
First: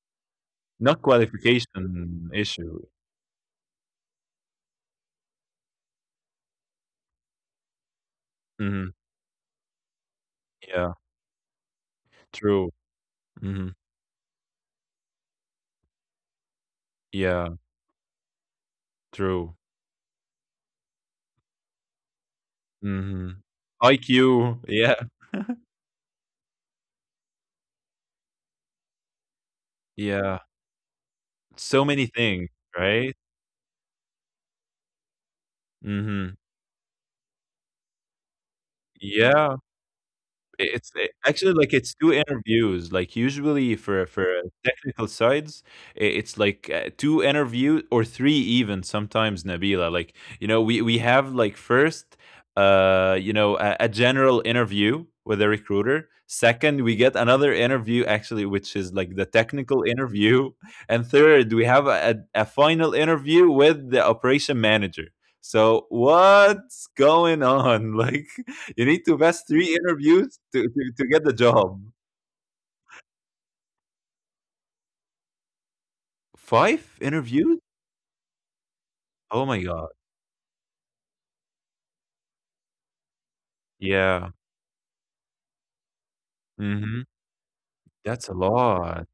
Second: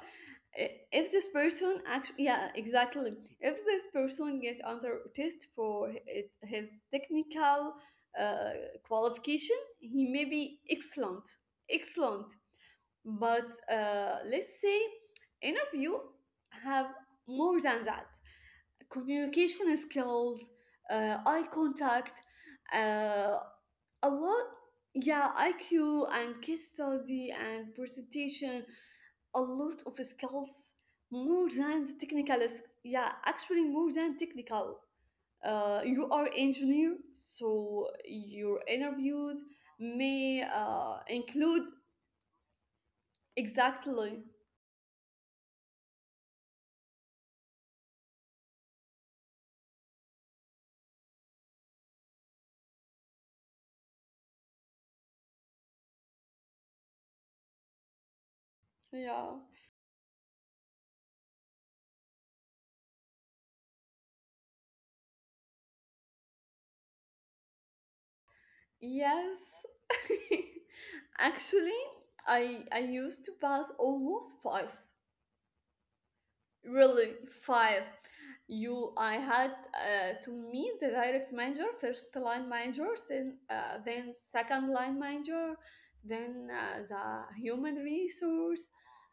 B: i-
A: not
B: if this person actually,
A: qualification
B: yeah,
A: issue.
B: exactly, if this person get under test for it, his technical uh,
A: Mhm.
B: qualification he may be
A: Yeah.
B: excellent, excellent.
A: True.
B: But
A: Mhm.
B: let's say interview have
A: Yeah,
B: more than that:
A: true.
B: communication skills, eye contact,
A: Mhm.
B: uh, a lot.
A: IQ. Yeah,
B: Yeah, IQ and case study and presentation, a lot of
A: yeah.
B: skills more
A: So
B: than
A: many
B: technical
A: things,
B: yeah,
A: right?
B: actually more than technical. You
A: Mhm.
B: are engineer so your
A: Yeah.
B: interviews may
A: It's a actually, like,
B: include
A: it's 2 interviews, like, usually for
B: exactly.
A: technical sides, I it's like, 2 interview or 3 even sometimes, Nabila, like, you know, we have, like, first, a general interview with a recruiter. 2nd, we get another interview actually, which is, like, the
B: Yeah,
A: technical interview, and 3rd, we have a final interview with the operation manager. So what's going on? Like, you need to pass three
B: yes.
A: interviews to to get the job.
B: Actually, I used to pass almost five.
A: Five
B: Really,
A: interviews?
B: five. I
A: Oh
B: had
A: my god.
B: to meet the direct manager, first line manager, then
A: Yeah.
B: second line manager, then
A: Mhm.
B: the human
A: That's a
B: resource.
A: lot.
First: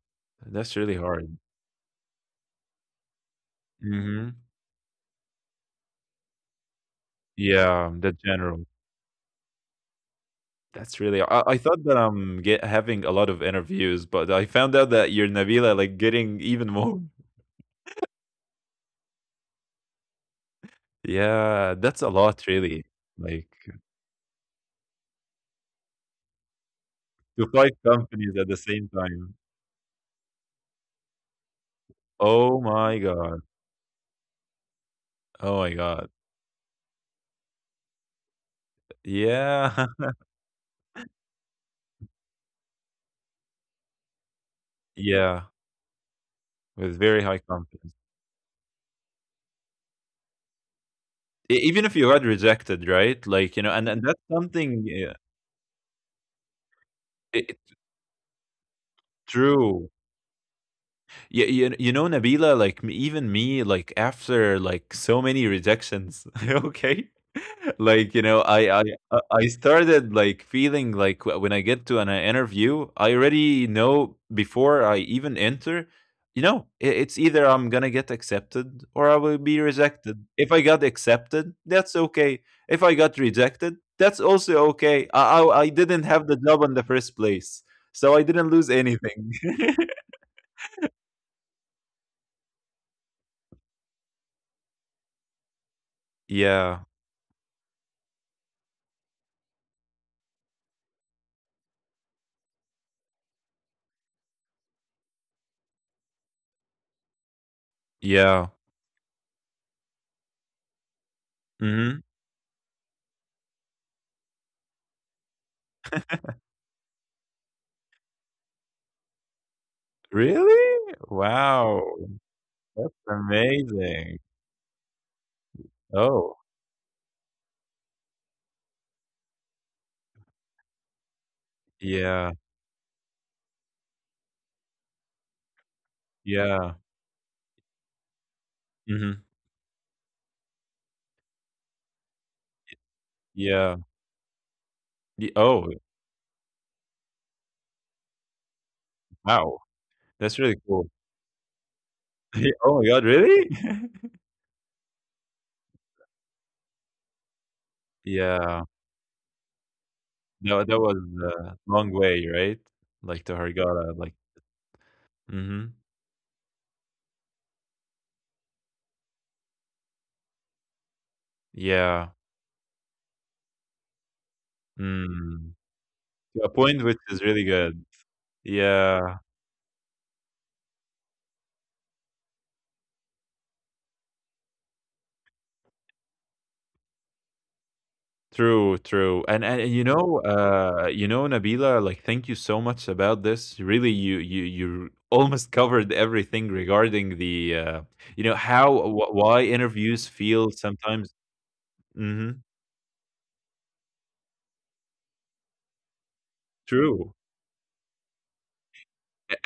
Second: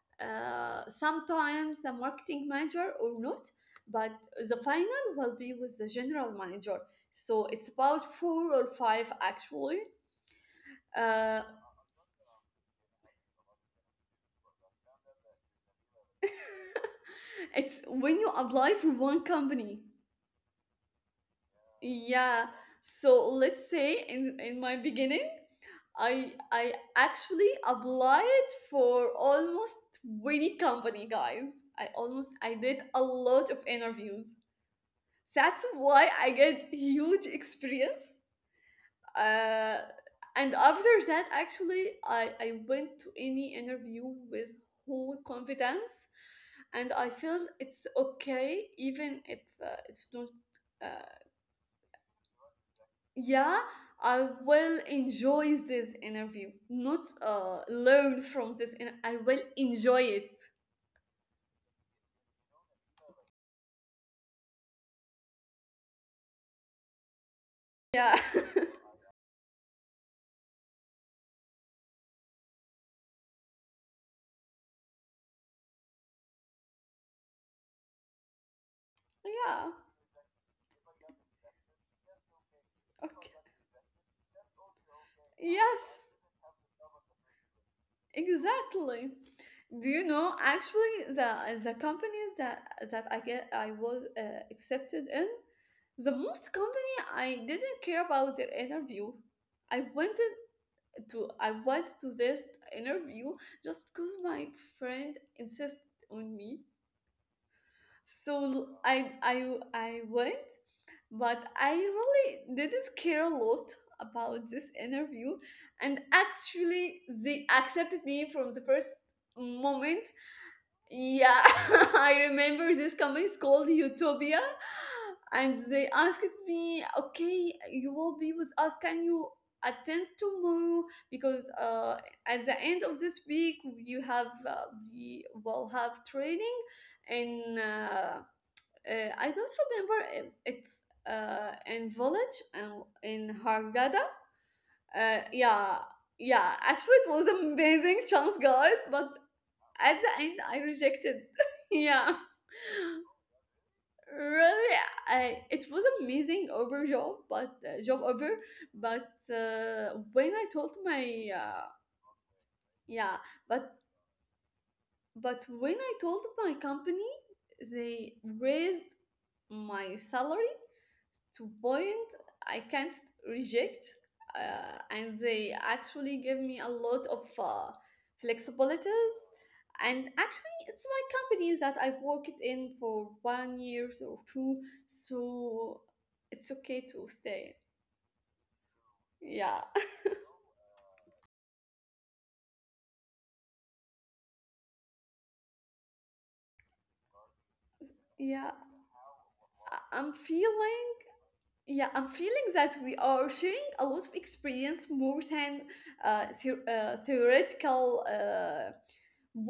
A: That's really hard.
B: Sometimes the marketing manager or not, but
A: Mhm.
B: the final will be with the general manager. So it's
A: Yeah,
B: about
A: the
B: four
A: general.
B: or five actually.
A: That's really
B: Uh,
A: I thought that I'm get having a lot of interviews, but I found out that you're Nabila like getting even more.
B: it's when you apply for one company.
A: Yeah, that's a lot
B: Yeah.
A: really.
B: So let's
A: Like
B: say in my beginning, I
A: to
B: actually
A: five companies at
B: applied
A: the same
B: for
A: time.
B: almost 20 company, guys. I
A: Oh
B: did
A: my
B: a
A: god.
B: lot of interviews.
A: Oh
B: That's
A: my
B: why
A: god.
B: I get huge experience. Uh,
A: Yeah.
B: and after that, actually, I went to any interview with whole
A: Yeah.
B: confidence, and
A: With
B: I
A: very high
B: feel it's
A: confidence.
B: okay even if it's not. Uh,
A: E even if you got rejected, right? Like,
B: yeah,
A: you know, and that's
B: I will
A: something, yeah,
B: enjoy this interview, not
A: I it's
B: learn from this, and I will
A: true.
B: enjoy it.
A: You know, Nabila, like even me like after like so many rejections okay. Like, you
B: Yeah.
A: know, I started like feeling like when I get to an interview, I already know before I even enter, you know, it's either I'm gonna get accepted or I will be
B: Yeah,
A: rejected. If I got accepted, that's okay. If I got
B: okay,
A: rejected, that's also okay. I didn't
B: yes,
A: have the job in the first place, so I didn't lose
B: exactly.
A: anything.
B: Do you know, actually, the companies that that I get, I was accepted in, the most
A: Yeah.
B: company I didn't care about their interview. i went I went to this interview just because my friend insisted on me.
A: Yeah.
B: So I went, but I
A: Mhm.
B: really didn't care a lot about this interview, and actually they accepted me from the first moment.
A: Really?
B: Yeah.
A: Wow.
B: I remember this
A: That's
B: company is called
A: amazing.
B: Utopia, and they asked
A: Oh,
B: me, "Okay, you will be with us. Can you attend tomorrow? Because
A: yeah,
B: at the end of this week, you have we will have training,
A: yeah.
B: and
A: Mhm.
B: I don't remember if it's in village and in
A: Yeah.
B: Hargada.
A: Y oh,
B: Yeah." Yeah, actually, it was amazing chance, guys. But
A: wow.
B: at the end,
A: That's
B: I
A: really cool.
B: rejected. Yeah,
A: Ye oh my god, really?
B: really, I it was amazing over job, but job over.
A: Yeah.
B: But when I
A: No,
B: told
A: that was
B: my
A: a long way, right?
B: Yeah.
A: Like, to
B: but
A: Hurghada, like
B: but when
A: mhm.
B: I told my company, they raised my salary to point
A: Yeah.
B: I can't reject, and they
A: Mm.
B: actually give
A: To a
B: me a
A: point which
B: lot of
A: is really good.
B: flexibilities.
A: Yeah.
B: And actually, it's my company that I worked in for one year or two, so it's okay to stay.
A: True, true,
B: Yeah,
A: and you know, Nabila, like, thank you so much about this. Really, you almost covered everything regarding
B: yeah,
A: how why interviews
B: I'm
A: feel
B: feeling.
A: sometimes.
B: Yeah, I'm
A: Hmm.
B: feeling that we are sharing a lot of experience more than
A: True,
B: theoretical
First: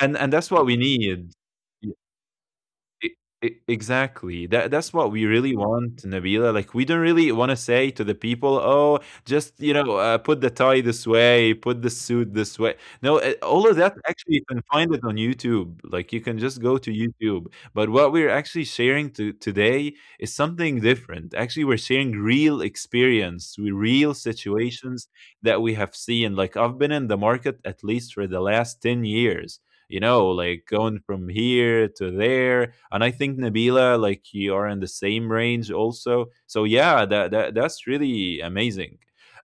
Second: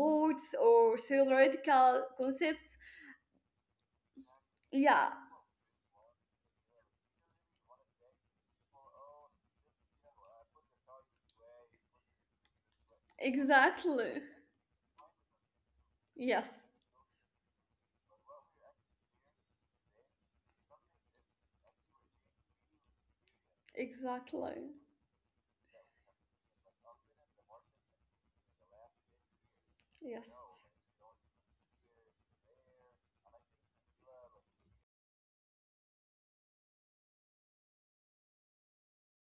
A: and that's what we
B: or
A: need.
B: theoretical concepts.
A: E e exactly. That's
B: Yeah,
A: what we really want, Nabila. Like, we don't really wanna say to the people, "Oh, just, you know, put the tie this way, put the suit this way." No, all of that,
B: exactly.
A: actually, you can find it on YouTube. Like, you can just
B: Yes,
A: go to YouTube. But what we're actually sharing to today is something different. Actually, we're sharing real experience with real
B: exactly.
A: situations that we have seen. Like, I've been in the market at least for the last 10 years, you know,
B: Yes.
A: like going from here to there. And I think Nabila, like, you are in the same range also. So yeah, that's really amazing.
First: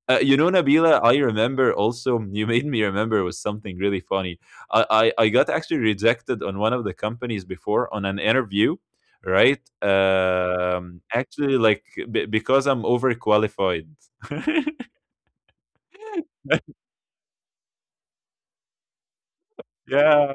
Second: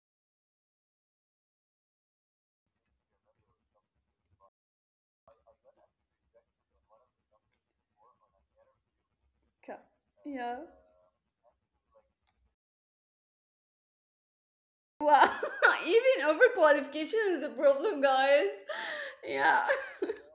A: You know, Nabila, I remember also, you made me remember was something really funny. I got actually rejected on one of the companies before on an interview, right?
B: Ca- Yeah.
A: Actually, like because I'm overqualified.
B: Wow, even overqualification is a problem, guys. Yeah.
A: Yeah,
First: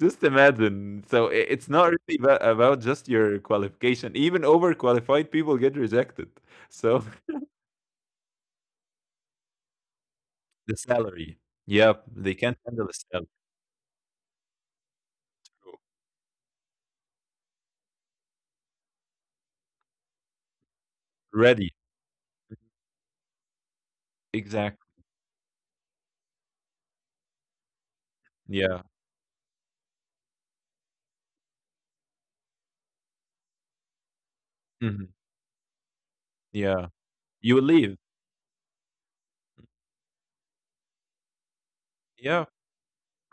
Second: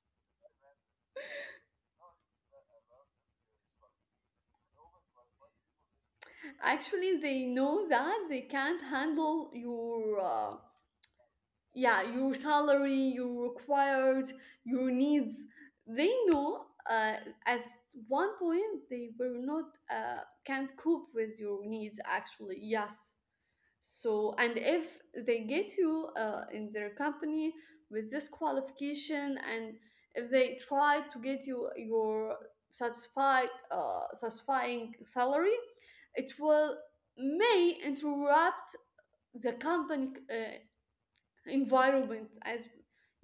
A: just imagine. So it's not really about just your qualification. Even overqualified people get rejected. So
B: Actually, they know that they can't handle your
A: the salary. Yeah,
B: yeah,
A: they
B: your
A: can't handle the
B: salary,
A: salary.
B: your required, your needs. They know at one point they were not can't cope with your
A: Ready.
B: needs actually. Yes. So, and if
A: Exactly.
B: they get you in their company with this
A: Yeah.
B: qualification, and if they try to get you your satisfying
A: Hmm.
B: salary, it will
A: Yeah. You will
B: may
A: leave.
B: interrupt the company environment
A: Yeah.
B: as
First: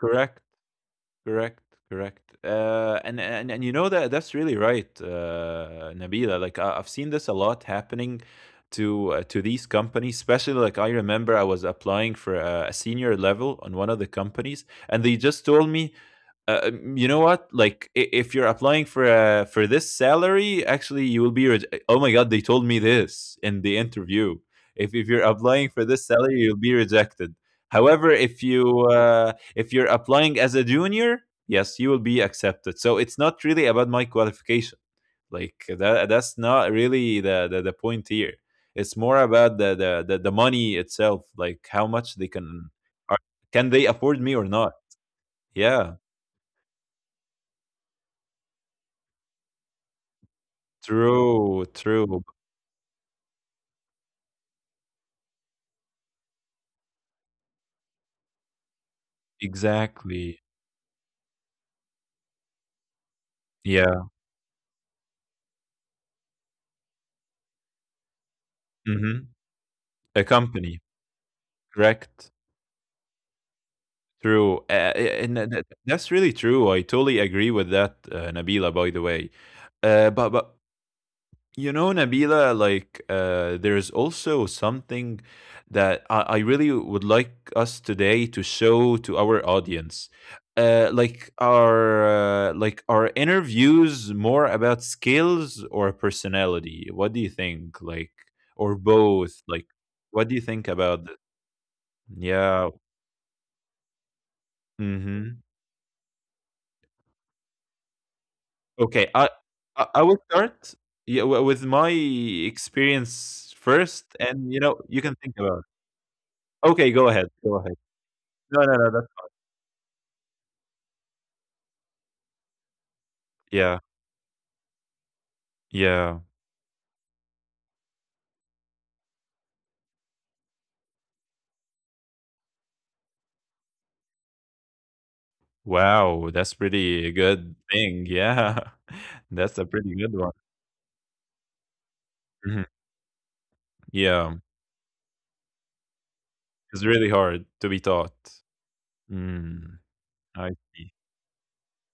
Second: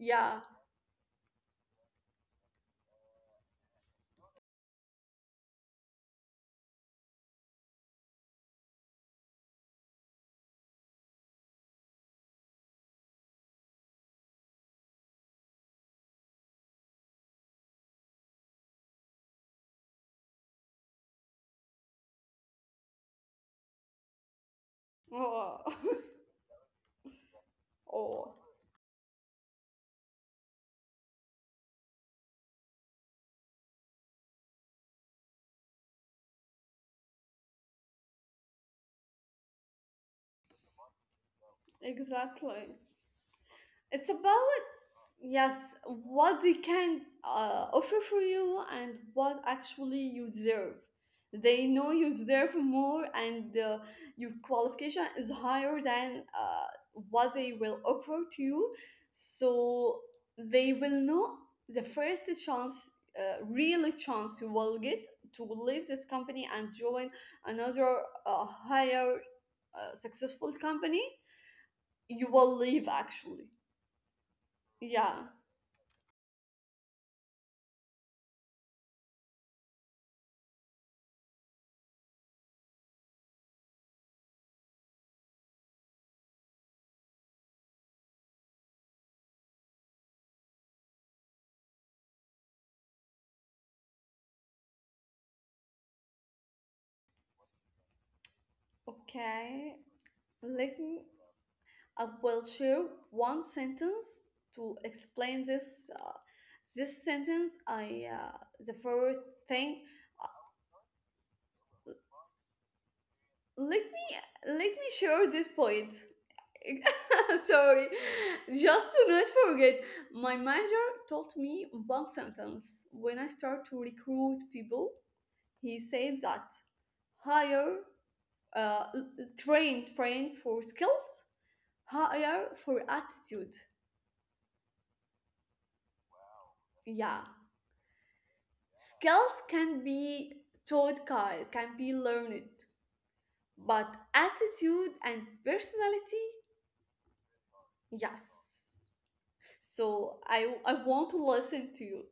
A: Correct. Correct, correct. And you know that that's really right, Nabila. Like I've seen this a lot happening to these companies. Especially, like I remember I was applying for a senior level on one of the companies, and they just told me, you know what? Like, if you're applying for this salary, actually, you will be. Oh my god, they told me this in the interview. If you're
B: Oh.
A: applying for this salary, you'll be rejected. However,
B: Oh,
A: if you're applying as a junior, yes, you will be accepted. So it's not really about my qualification. That's not really the point here. It's more about the money itself. Like how much they can
B: exactly.
A: are, can they
B: It's
A: afford me or
B: about
A: not?
B: yes
A: Yeah.
B: what they can offer for you and what actually you deserve.
A: True,
B: They know you
A: true.
B: deserve more, and your qualification is higher than what they will offer to you, so
A: Exactly.
B: they will know the first chance real
A: Yeah.
B: chance you will get to leave this company and join another higher
A: Mhm. A
B: successful
A: company.
B: company. You
A: Correct.
B: will leave actually.
A: True. Uh,
B: Yeah,
A: and that- that- that's really true. I totally agree with that, Nabila, by the way. But You know, Nabila, like there's also something that I really would like us today to show to our audience. Like our interviews, more about skills or personality. What do you think? Like or both?
B: okay.
A: Like what do you think
B: Let me,
A: about this?
B: I will
A: Yeah.
B: share one sentence to explain
A: Mm-hmm.
B: this. This sentence, I the
A: Okay.
B: first
A: I
B: thing.
A: I, I will start, yeah, with my experience
B: Let me
A: first, and you
B: let
A: know
B: me
A: you can
B: share
A: think
B: this
A: about. it.
B: point.
A: Okay, go ahead. Go ahead.
B: Sorry,
A: No, no,
B: just
A: no,
B: to
A: that's.
B: not forget. My manager told me one sentence when I start to
A: Yeah,
B: recruit people. He said
A: yeah.
B: that hire, l- l- train, train for skills, hire for attitude.
A: Wow, that's pretty
B: Yeah,
A: good thing, yeah.
B: skills
A: That's a
B: can
A: pretty good one.
B: be taught, guys, can be learned,
A: Mhm,
B: but
A: yeah,
B: attitude and personality,
A: it's really hard to be taught.
B: yes.
A: Mm,
B: So I,
A: I
B: I
A: see.
B: want to listen to you.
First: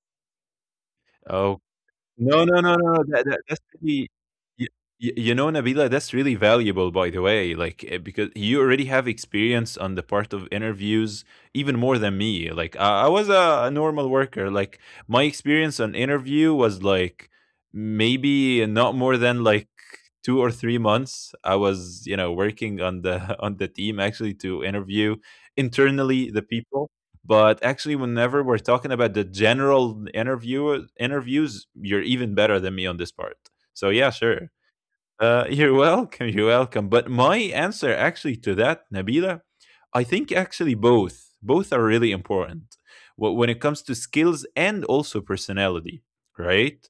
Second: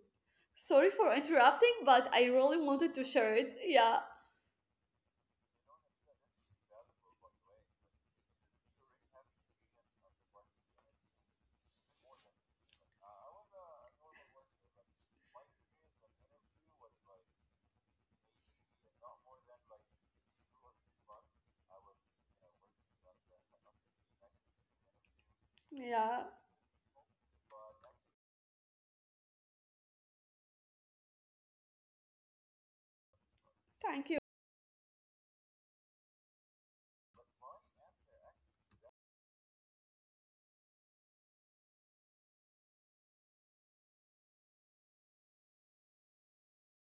B: Sorry for interrupting, but I
A: No,
B: really
A: no, no, no,
B: wanted to
A: no, that
B: share
A: that
B: it.
A: that's
B: Yeah,
A: really, you know, Nabila, that's really valuable, by the way. Like because you already have experience on the part of interviews, even more than me. Like I was a normal worker. Like my experience on interview was like maybe not more than like 2 or 3 months, I was, you know, working on the on the team actually to interview internally
B: yeah,
A: the people. But actually, whenever we're talking about the general interview interviews, you're even better than me on this part, so yeah,
B: thank you.
A: sure. You're welcome. You're welcome. But my answer actually to that, Nabila, I think actually both. Both are really important when it comes to skills and also personality, right?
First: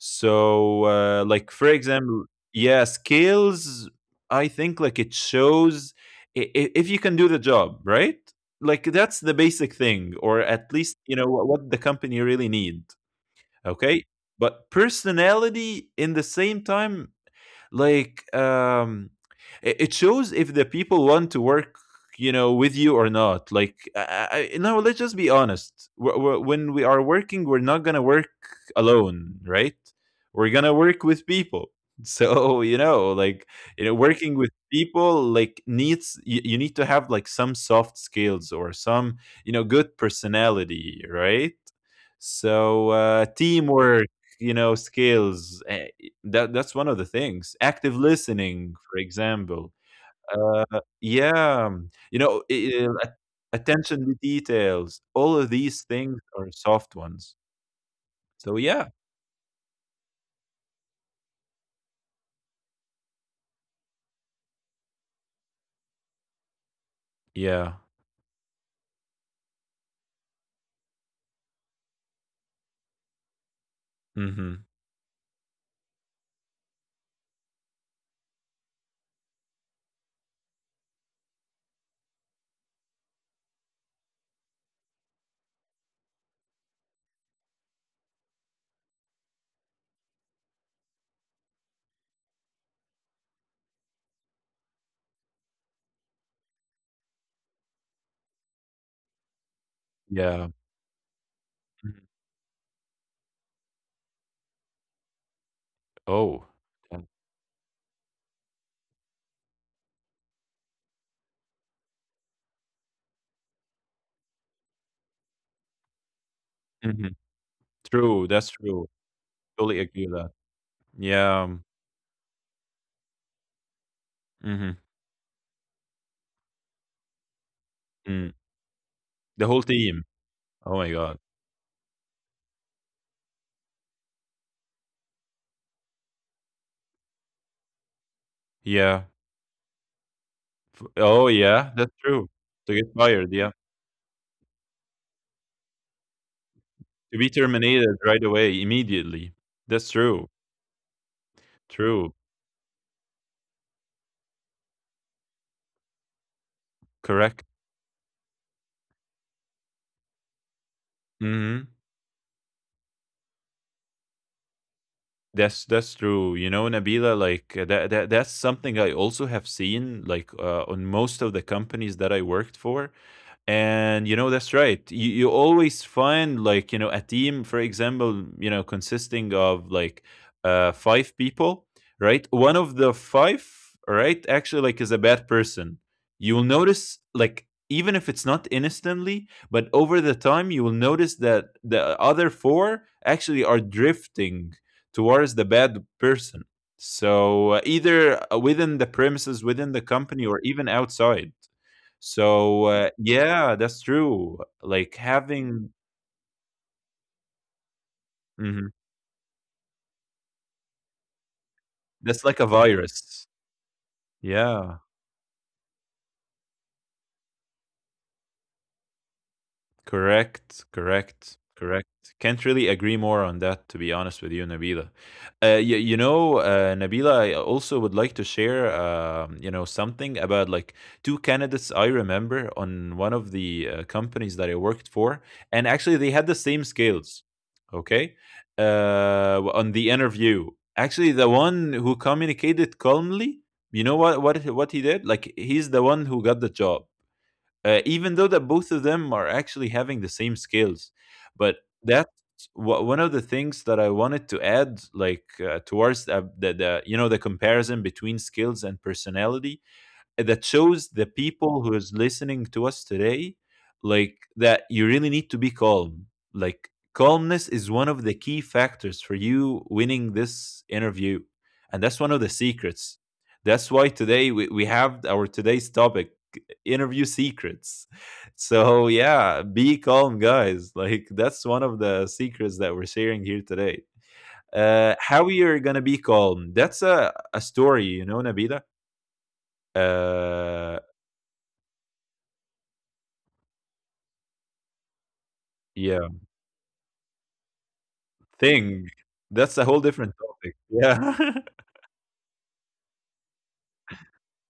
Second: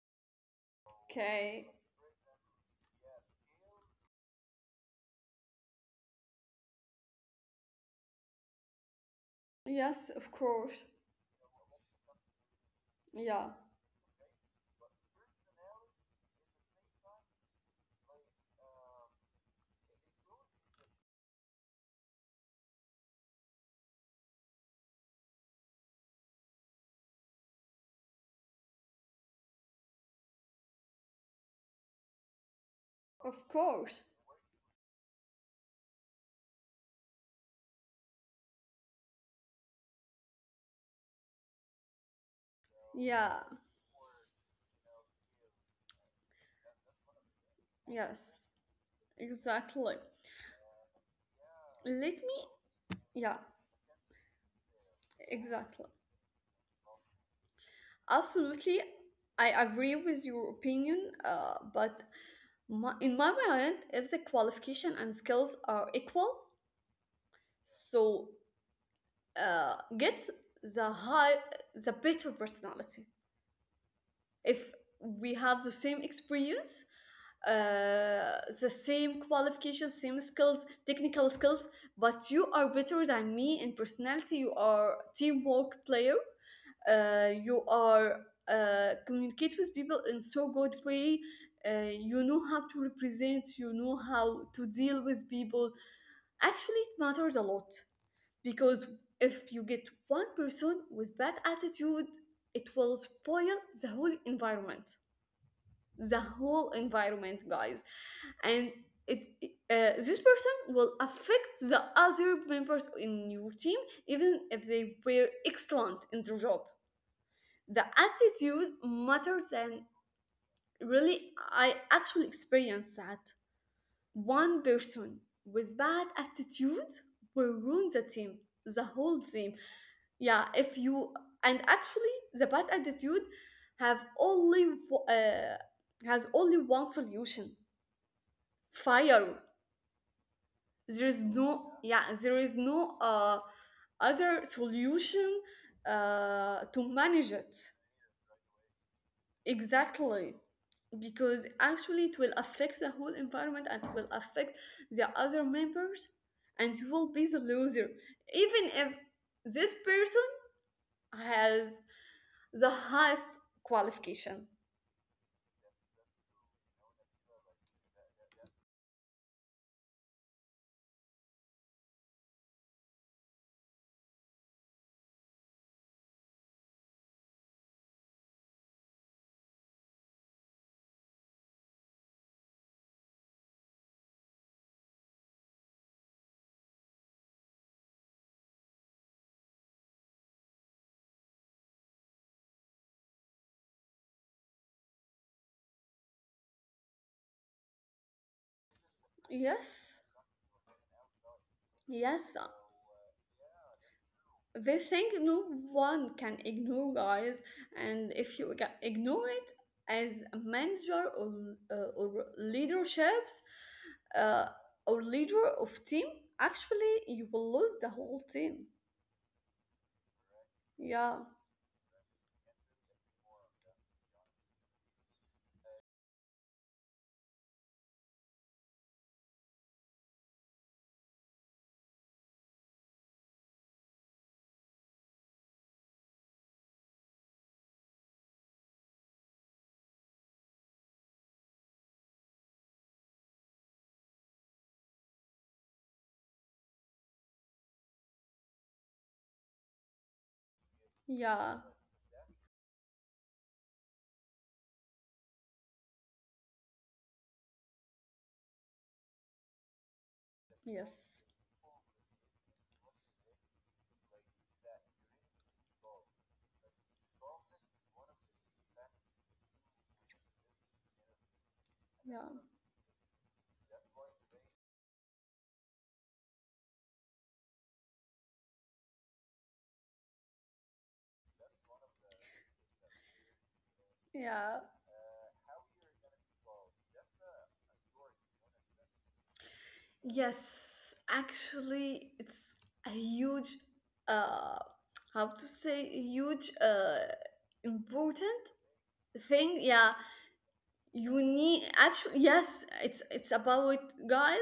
A: So, like
B: Okay,
A: for example, yeah, skills. I think like it shows if you can do the job, right? Like that's the basic thing,
B: yes,
A: or
B: of
A: at
B: course.
A: least you know what the company really need.
B: Yeah,
A: Okay, but personality in the same time, like it shows if the people want to work, you know, with you or not. Like no, let's just be honest. When we are working, we're not gonna work alone, right? We're gonna work with people so you know, like,
B: of
A: you know,
B: course.
A: working with people, like, needs you, you need to have like some soft skills or some, you know, good personality, right? So uh,
B: Yeah,
A: teamwork, you know, that that's one of the things. Active
B: yes,
A: listening, for example.
B: exactly.
A: Uh, yeah, you
B: Let
A: know,
B: me,
A: i- at-
B: yeah,
A: attention to details. All of these
B: exactly.
A: things are soft ones. So yeah,
B: Absolutely, I agree with your opinion, but my, in my mind, if the qualification and skills are equal,
A: yeah,
B: so get the high, the better personality.
A: hmm,
B: If we have the same experience, the same qualifications, same skills, technical skills, but you are better than me in personality. You are teamwork player. You are communicate with people in so good way. You know how to represent, you know how to deal with people. Actually it matters a lot, because if you get one
A: yeah.
B: person with bad
A: Mhm.
B: attitude, it will spoil the whole environment, the
A: Oh,
B: whole
A: yeah.
B: environment, guys. And this person will affect the other members in your team even if they were excellent in their job.
A: Hmm,
B: The
A: true. That's
B: attitude
A: true.
B: matters,
A: Totally
B: and
A: agree with that.
B: really
A: Yeah,
B: I actually experienced that. One
A: hmm,
B: person with bad attitude will ruin the
A: mm.
B: team, the whole
A: The whole
B: team.
A: team.
B: Yeah,
A: Oh
B: if
A: my god.
B: you and actually the bad attitude have only w- uh, has only one solution:
A: Yeah.
B: fire. There
A: Oh
B: is
A: yeah,
B: no,
A: that's
B: yeah,
A: true.
B: there is
A: To get
B: no
A: fired, yeah.
B: other solution to
A: To
B: manage
A: be
B: it.
A: terminated right away, immediately. That's true.
B: Exactly, because actually
A: True.
B: it will affect the whole environment and will affect the other members, and you will be the
A: Correct.
B: loser even if this person
A: Hmm.
B: has the highest qualification.
A: That's true. You know, Nabila, like that, that's something I also have seen like on most of the companies that I worked for. And you know, that's right. You always find like, you know, a team, for example, you know, consisting of like five people, right? One of the five, right, actually like is a bad person. You'll notice like, even if it's not instantly, but over the time you will notice that the other four actually are drifting towards the bad person. So either within the premises, within the
B: Yes,
A: company, or even outside.
B: yes,
A: So, yeah, that's true.
B: this
A: Like
B: thing no
A: having,
B: one can ignore, guys. And if you
A: mhm,
B: ignore it, as a manager,
A: that's
B: or
A: like a virus.
B: leaderships, uh,
A: Yeah.
B: or leader of team, actually you will lose the whole team.
A: Correct,
B: Yeah.
A: correct, correct. Can't really agree more on that, to be honest with you, Nabila. You know, Nabila, I also would like to share, you know, something about like two candidates I remember on one of the companies that I worked for, and actually they had the same skills. Okay, on the interview, actually the one who communicated calmly, you know what what he did? Like, he's the one who got the job, even though that both of them are actually having the same skills. But
B: Yeah.
A: that's one of the things that I wanted to add, like, towards the you know the comparison between skills and personality, that shows the
B: Yes.
A: people who is listening to us today, like, that you really need to be calm. Like calmness is one of the key factors for you winning this interview, and that's one of the
B: Yeah.
A: secrets. That's why today we have our today's topic, interview secrets. So yeah, be calm, guys. Like that's one of the secrets that we're sharing here today.
B: Yeah.
A: How you're gonna be calm, that's a story, you know, Nabila. uh
B: Yes, actually, it's a huge, uh, how to say,
A: yeah,
B: a huge, important
A: thing. That's a
B: thing.
A: whole
B: Yeah,
A: different topic. Yeah.
B: you need actually. Yes, it's about, guys.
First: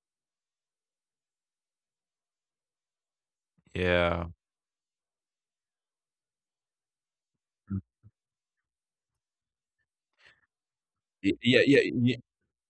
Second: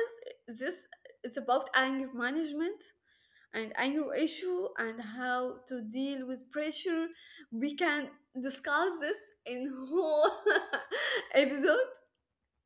B: This It's about anger management and anger
A: Yeah.
B: issue and how to deal with pressure. We
A: Mm.
B: can discuss this in whole
A: Yeah, yeah,
B: episode.
A: y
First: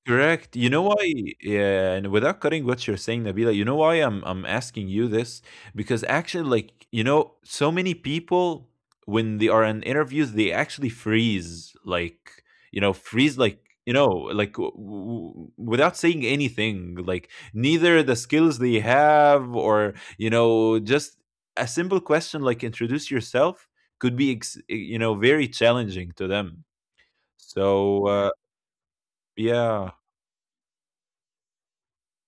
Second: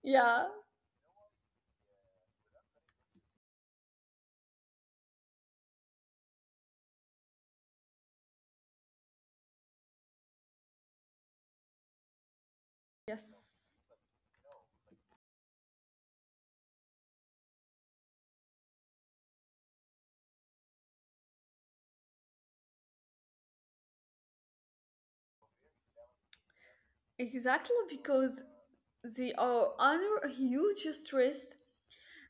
B: Yeah.
A: correct. You know why? Yeah, and without cutting what you're saying, Nabila, you know why I'm asking you this? Because actually, like you know, so many people, when they are in interviews, they actually freeze, like, you know, freeze, like,
B: Yes,
A: you know, like without saying anything, like neither the skills they have or, you know, just a simple question like introduce yourself could be you know, very challenging to them.
B: exactly,
A: So
B: because they are
A: yeah,
B: under huge stress,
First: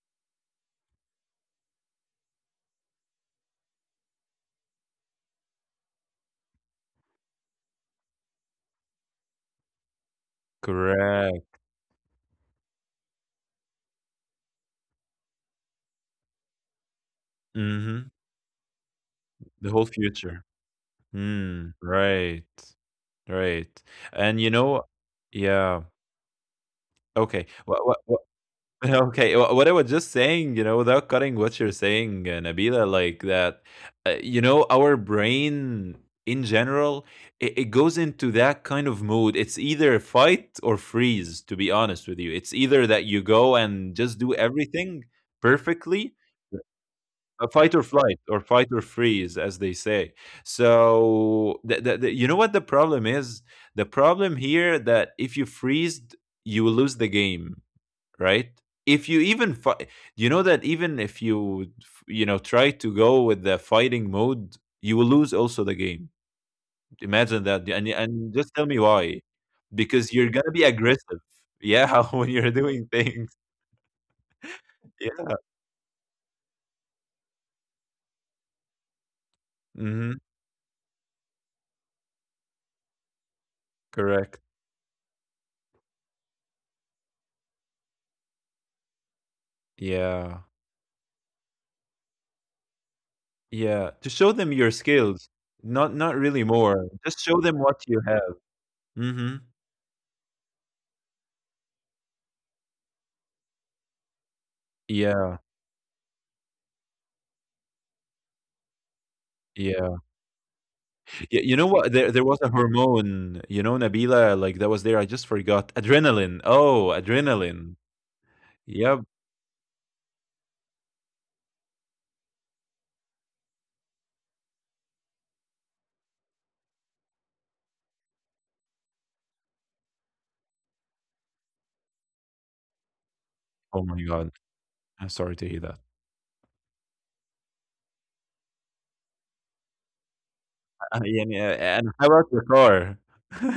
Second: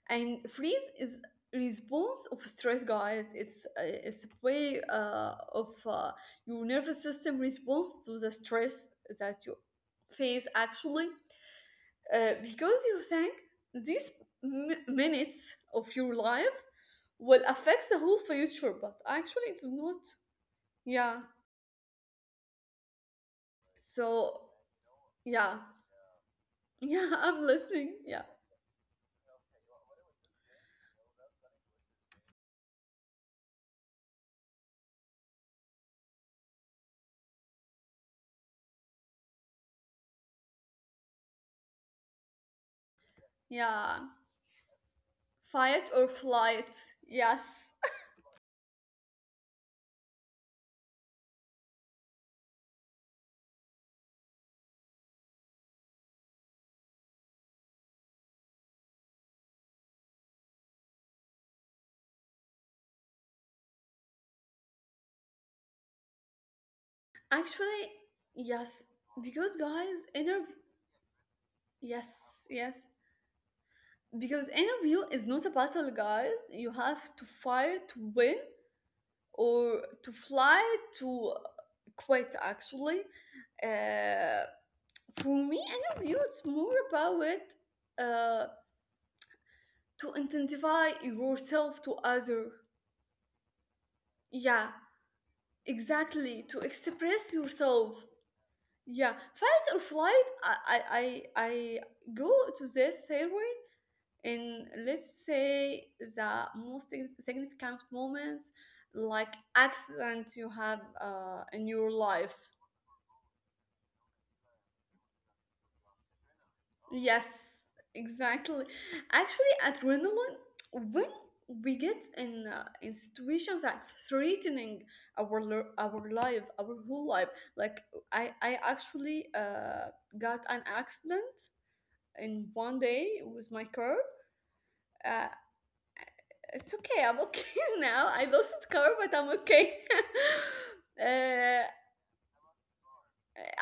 B: and freeze is response of stress, guys. It's a way of your nervous system response to the stress that you face actually,
A: correct.
B: because you think these minutes of your life will affect
A: Mhm.
B: the whole future, but actually
A: The
B: it's
A: whole
B: not.
A: future.
B: Yeah.
A: Mm, right, right. And you
B: So
A: know,
B: yeah,
A: yeah,
B: yeah,
A: okay.
B: I'm
A: What what
B: listening.
A: what
B: Yeah.
A: okay, what I was just saying, you know, without cutting what you're saying, Nabila, like that, you know, our brain in general, it goes into that kind of mood. It's either fight or freeze, to be honest with you. It's either that you go and
B: Yeah,
A: just do everything
B: fight
A: perfectly.
B: or flight.
A: A fight
B: Yes.
A: or flight, or fight or freeze, as they say. So, you know what the problem is? The problem here that if you freeze, you will lose the game, right? If you even fight, you know that even if you, you know, try to go with the fighting mode, you will lose also the game. Imagine that,
B: Actually,
A: and just tell me
B: yes.
A: why,
B: Because
A: because
B: guys,
A: you're gonna
B: interview.
A: be aggressive, yeah, when you're
B: Yes,
A: doing
B: yes.
A: things,
B: Because interview
A: yeah.
B: is not a battle, guys. You have to fight to win or to
A: Hmm.
B: fly to quit, actually.
A: Correct.
B: Uh, for me, interview it's more about it uh, to
A: Yeah.
B: intensify yourself to other.
A: Yeah, to show them your
B: Yeah,
A: skills, not not
B: exactly.
A: really
B: To
A: more. Just
B: express
A: show them what
B: yourself.
A: you have.
B: Yeah,
A: Mhm.
B: fight or flight. I go to the theory in, let's
A: Yeah,
B: say, the most significant moments, like
A: yeah.
B: accident you have
A: Y you
B: in
A: know what?
B: your
A: There
B: life.
A: was a hormone, you know, Nabila, like that was there. I just forgot. Adrenaline. Oh,
B: Yes,
A: adrenaline.
B: exactly.
A: Yep.
B: Actually, adrenaline when we get in situations that threatening our our life, our whole life. Like I actually got an accident in one day. It was my
A: Oh
B: car.
A: my God. I'm
B: Uh,
A: sorry to hear that.
B: it's okay. I'm okay now. I lost the car, but I'm okay.
A: Yeah,
B: uh,
A: yeah, and how about your car?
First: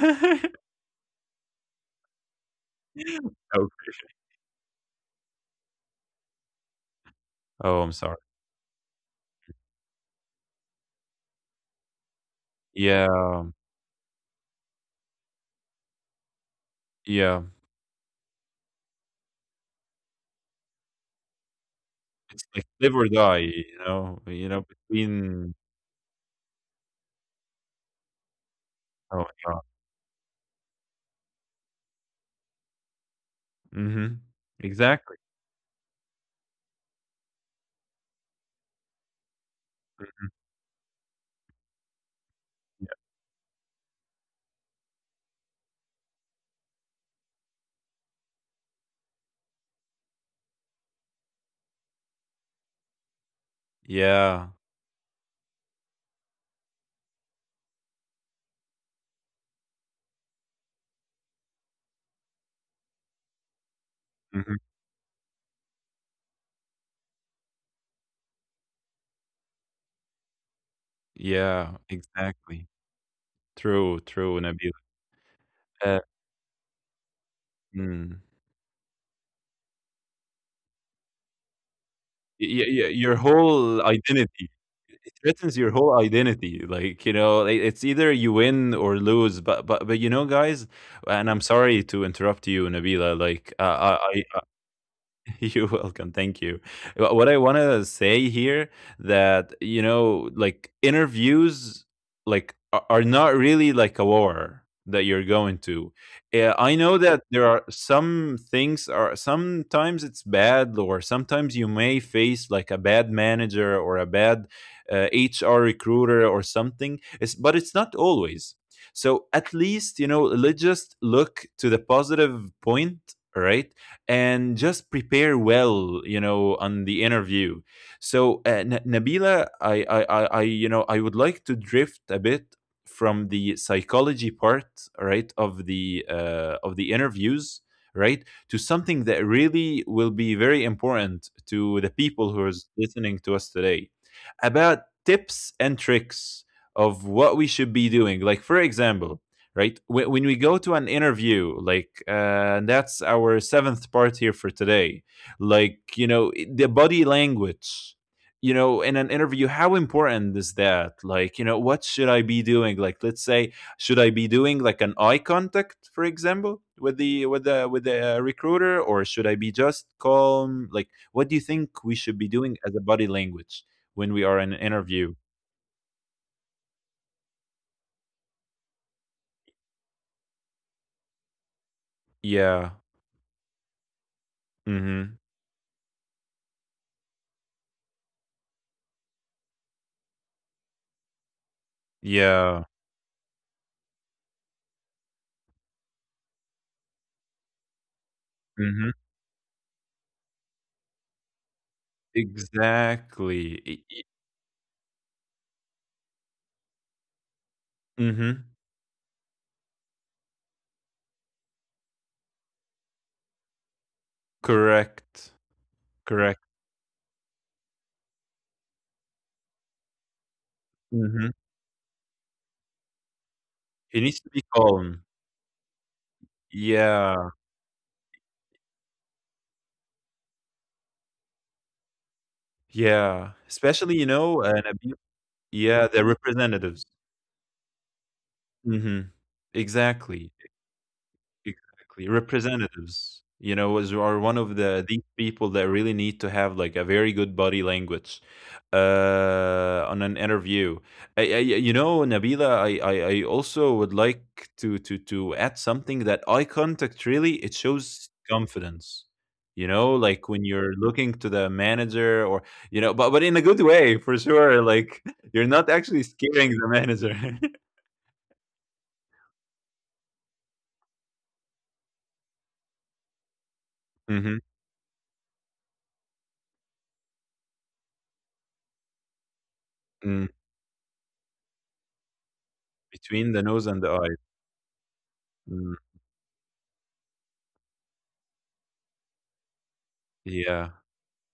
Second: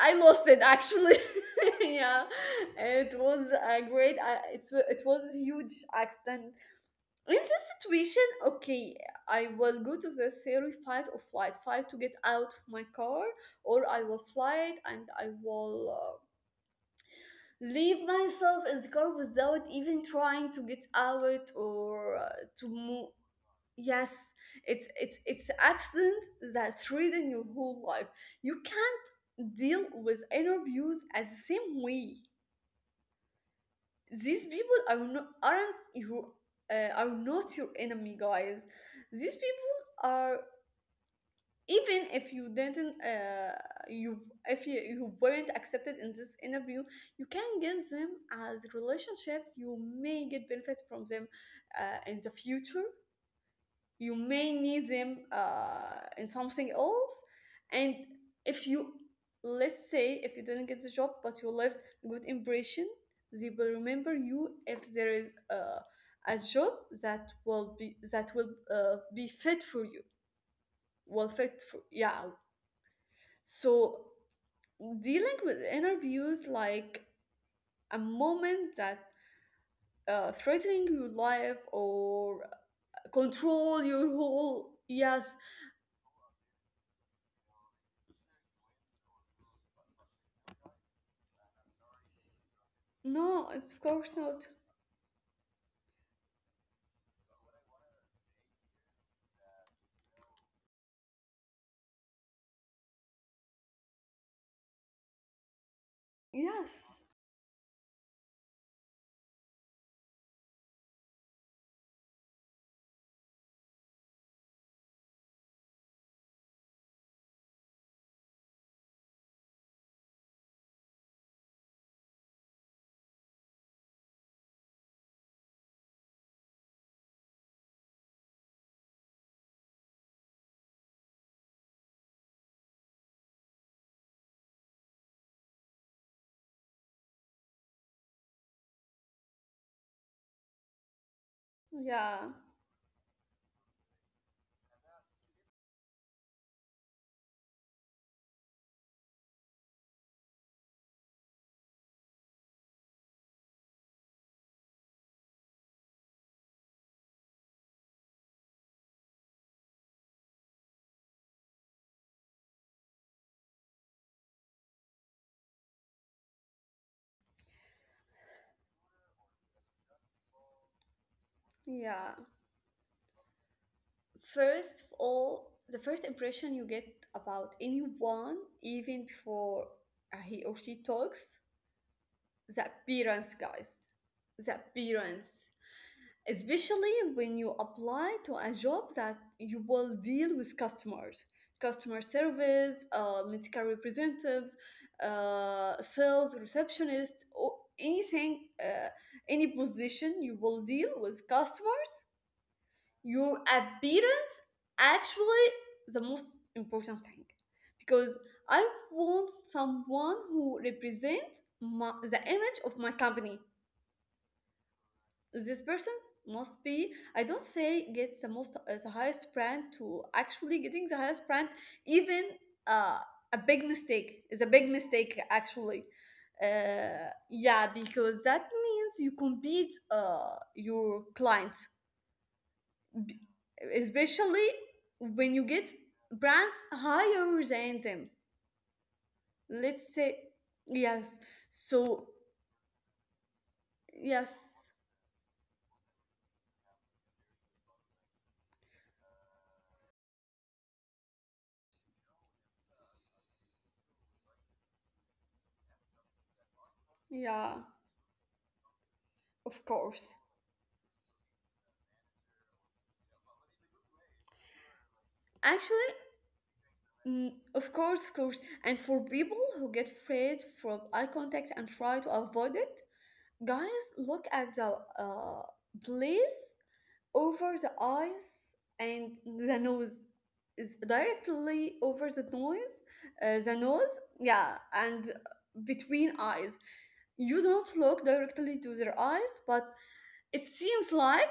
B: I lost it actually. yeah, it was
A: Oh,
B: a great. It was a huge accident. In this
A: oh, I'm sorry.
B: situation, okay, I will go to the theory fight or flight, fight to get out of my car,
A: Yeah,
B: or I will fly it and I will.
A: yeah.
B: Leave myself in the car without even trying to get out, or
A: It's like
B: to
A: live or
B: move.
A: die,
B: Yes,
A: you know,
B: it's
A: between.
B: it's accident that threaten your whole life. You
A: Oh my
B: can't
A: God.
B: deal with interviews as the same way.
A: Mhm.
B: These people
A: Exactly.
B: aren't your are not your enemy, guys. These people are, even if you didn't you if you weren't accepted in this interview, you can get them as relationship. You may get benefit from them in the future. You
A: Yeah.
B: may need them in something else. And if you, let's say, if you didn't get the job, but you left a good impression, they will remember
A: Mhm.
B: you if there is a job that will be fit for you, will fit
A: Yeah,
B: for, yeah.
A: exactly. True,
B: So,
A: true, Nabil.
B: dealing with
A: Uh,
B: interviews like a
A: mm.
B: moment that threatening your life
A: Y
B: or
A: y your whole
B: control your
A: identity.
B: whole,
A: It
B: yes.
A: threatens your whole identity. Like, you know, I it's either you win or lose. But but you know, guys, and I'm sorry to interrupt you, Nabila.
B: No,
A: Like,
B: it's of course
A: I
B: not.
A: you're welcome. Thank you. What I want to say here, that you know, like interviews, like are not really like a war that you're going to. I know
B: Yes.
A: that there are some things are sometimes it's bad, or sometimes you may face like a bad manager or a bad HR recruiter or something. It's, but it's not always. So at least you know, let's just look to the positive point, right? And just prepare well, you know, on the interview. So Nabila, I you know, I would like to drift a bit from the psychology part, right, of the interviews, right, to something that really will be very important to the people
B: Yeah.
A: who are listening to us today, about tips and tricks of what we should be doing, like for example, right? When we go to an interview, like that's our seventh part here for today. Like, you know, the body language. You know, in an interview, how important is that? Like, you know, what should I be doing? Like, let's say, should I be doing like an eye contact, for example, with the with the recruiter, or should I be just calm? Like, what do you think we should
B: Yeah.
A: be doing as a body language when we are in an
B: First of
A: interview?
B: all, the first impression you get about anyone, even before he or she talks, the
A: Yeah.
B: appearance, guys. The
A: Mm-hmm.
B: appearance. Especially when you apply to a job that you will deal with customers, customer
A: Yeah.
B: service, medical representatives, sales receptionist, or anything,
A: Mm-hmm.
B: any position you will deal with customer, your
A: Exactly. I
B: appearance, actually, the most important thing, because
A: mhm.
B: I want someone who represents my, the image of my company.
A: Correct.
B: This person
A: Correct.
B: must be, I don't say get the most the highest brand, to actually getting the highest
A: Mhm.
B: brand, even uh, a big
A: He needs
B: mistake
A: to be
B: is a big
A: calm.
B: mistake actually,
A: Yeah.
B: yeah, because that means you compete your clients. B-
A: Yeah. Especially, you know,
B: Especially
A: an abu
B: when you get
A: yeah, the
B: brands
A: representatives.
B: higher than them.
A: Mhm.
B: Let's say,
A: Exactly.
B: yes.
A: Exactly,
B: So,
A: representatives, you know, was are one of
B: yes,
A: the these people that really need to have like a very good body language on an interview. You know, Nabila, I also would like to add something that eye contact really it
B: yeah,
A: shows confidence. You
B: of
A: know,
B: course.
A: like when you're looking to the manager, or you know, but in a good way for sure. Like you're not
B: Actually,
A: actually scaring the manager.
B: mm, of course, of course. And for people who get afraid from eye contact and try to avoid it, guys, look
A: hmm
B: at the place over the eyes and the nose,
A: Mm.
B: is directly over the nose,
A: Between the
B: the
A: nose and the
B: nose,
A: eye.
B: yeah, and
A: Mm.
B: between eyes. You don't look directly to their eyes, but it
A: Yeah.
B: seems like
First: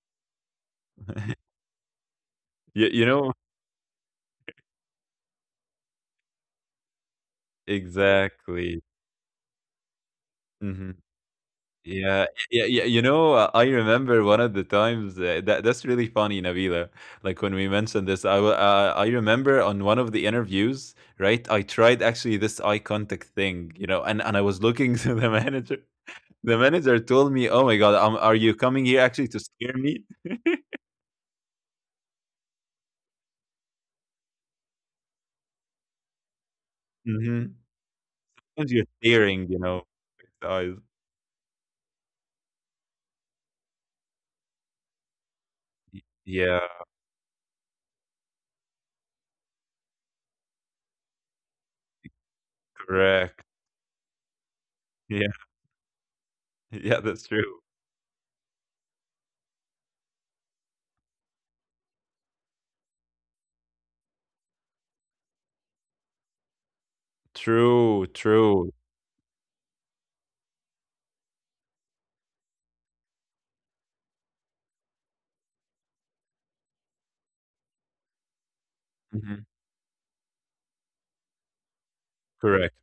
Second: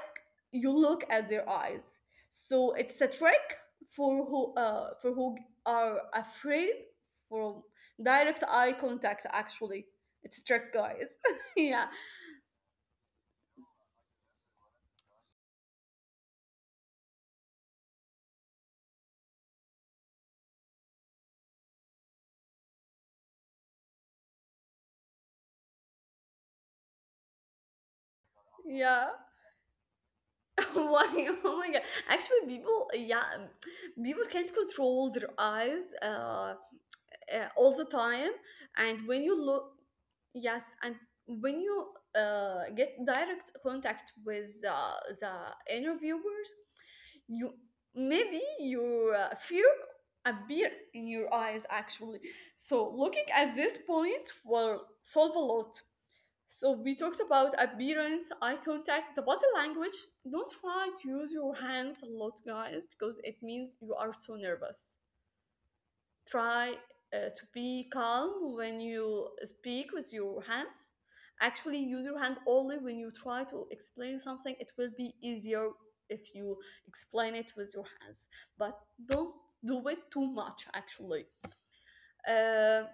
B: you look at their eyes. So
A: You
B: it's
A: you
B: a
A: know
B: trick for who, for who are afraid from direct eye
A: exactly.
B: contact. Actually, it's a trick,
A: Mhm.
B: guys. Yeah,
A: Yeah, yeah, yeah, I remember one of the times, that's really funny, Nabila. Like, when we mentioned this, I remember on one of the interviews, right, I tried actually this eye contact thing, you know, and I was looking to the manager. The manager told me, "Oh my god, are you coming here
B: yeah.
A: actually to scare me?"
B: Why? Oh my god. Actually, people, yeah, people can't control their eyes
A: Mhm.
B: all the time.
A: And you're
B: And when you
A: staring, you
B: look,
A: know, the eyes.
B: yes, and when you get direct contact with the
A: Y
B: interviewers,
A: Yeah,
B: you, maybe your fear appear in your eyes, actually. So looking
A: correct.
B: at this point will
A: Yeah,
B: solve a lot. So we
A: yeah,
B: talked
A: that's
B: about
A: true.
B: appearance, eye contact, the body language. Don't try to use your hands a lot, guys, because it means you are so nervous. Try to be
A: True,
B: calm
A: true.
B: when you speak with your hands. Actually, use your hand only when you try to explain something. It will be easier if you explain it with your hands, but don't
A: Mhm.
B: do it too much. Actually, uh,
A: Correct.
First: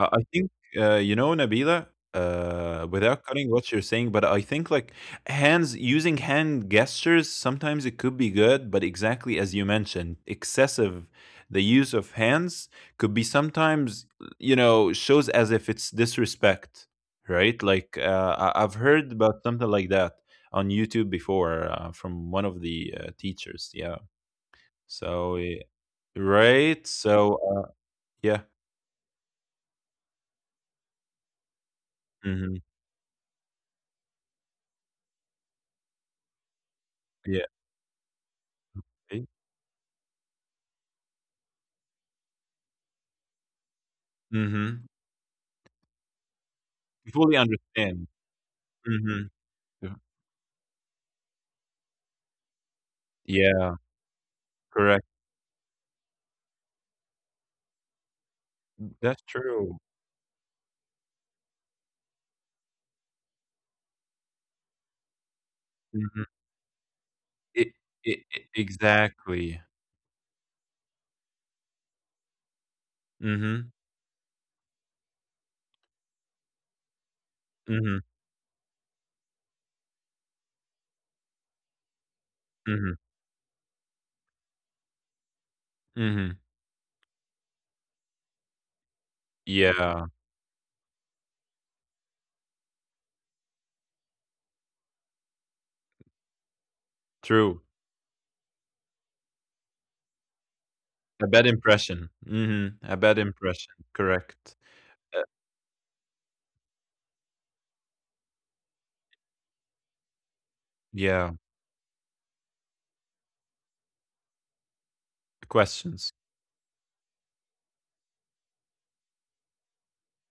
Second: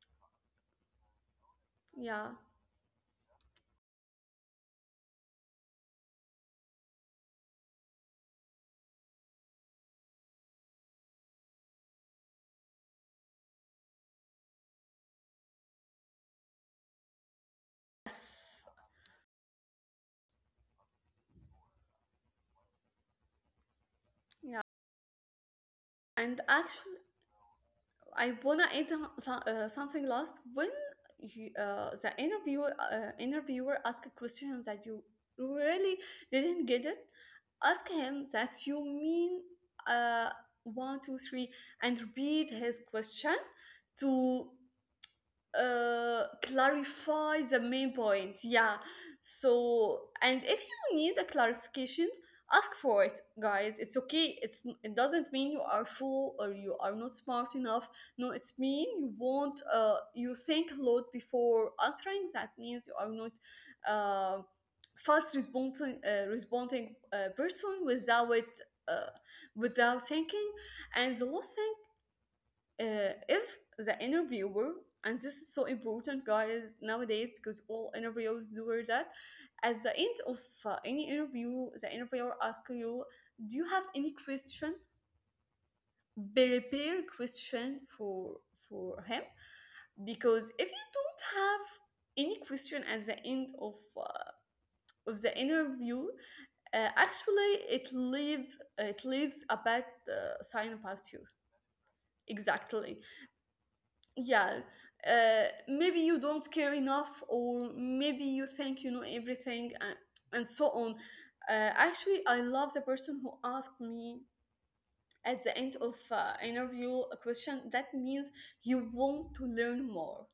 A: I think, you know, Nabila,
B: yeah,
A: without cutting what you're saying, but I think like hands, using hand gestures, sometimes it could be good, but exactly as you mentioned, excessive, the use of hands could be sometimes, shows as if it's disrespect, right? Like, I've
B: yes,
A: heard about something like that on YouTube before from one of the teachers. Yeah.
B: yeah,
A: So, eh,
B: and
A: right.
B: actually
A: Yeah.
B: I wanna add something last. When you, the
A: hmm
B: interviewer interviewer ask a question that you really didn't get it,
A: Yeah.
B: ask him that you
A: Right?
B: mean uh, one, two, three, and repeat his question to
A: Mm-hmm. Fully
B: clarify the main
A: understand.
B: point. Yeah.
A: Mhm. Yeah.
B: So, and if you need a clarification, ask for it,
A: Yeah,
B: guys. It's okay. It's,
A: correct.
B: it doesn't mean you are fool or you are not smart enough. No, it's
A: Mm,
B: mean
A: that's
B: you won't.
A: true.
B: You think a lot before answering. That means you are not. Uh, fast responding
A: Mhm.
B: responding
A: It
B: person
A: it
B: without uh,
A: exactly.
B: without thinking. And the last thing,
A: Mhm.
B: if the interviewer, and this is so important, guys, nowadays, because
A: Mhm.
B: all interviewers do that, at the end of any interview the interviewer asks
A: Mhm.
B: you, do you have any question?
A: Mhm.
B: Prepare question for him,
A: Yeah,
B: because if you don't have any question at the end of the interview,
A: true.
B: actually it leaves a bad sign about
A: A
B: you.
A: bad impression. Mhm. A
B: Exactly.
A: bad impression, correct.
B: Yeah.
A: Uh,
B: Maybe you don't care enough, or maybe you think you know everything, and so on.
A: yeah,
B: Actually I love the person who asked me at the end of
A: questions.
B: interview a question that means you want to learn more.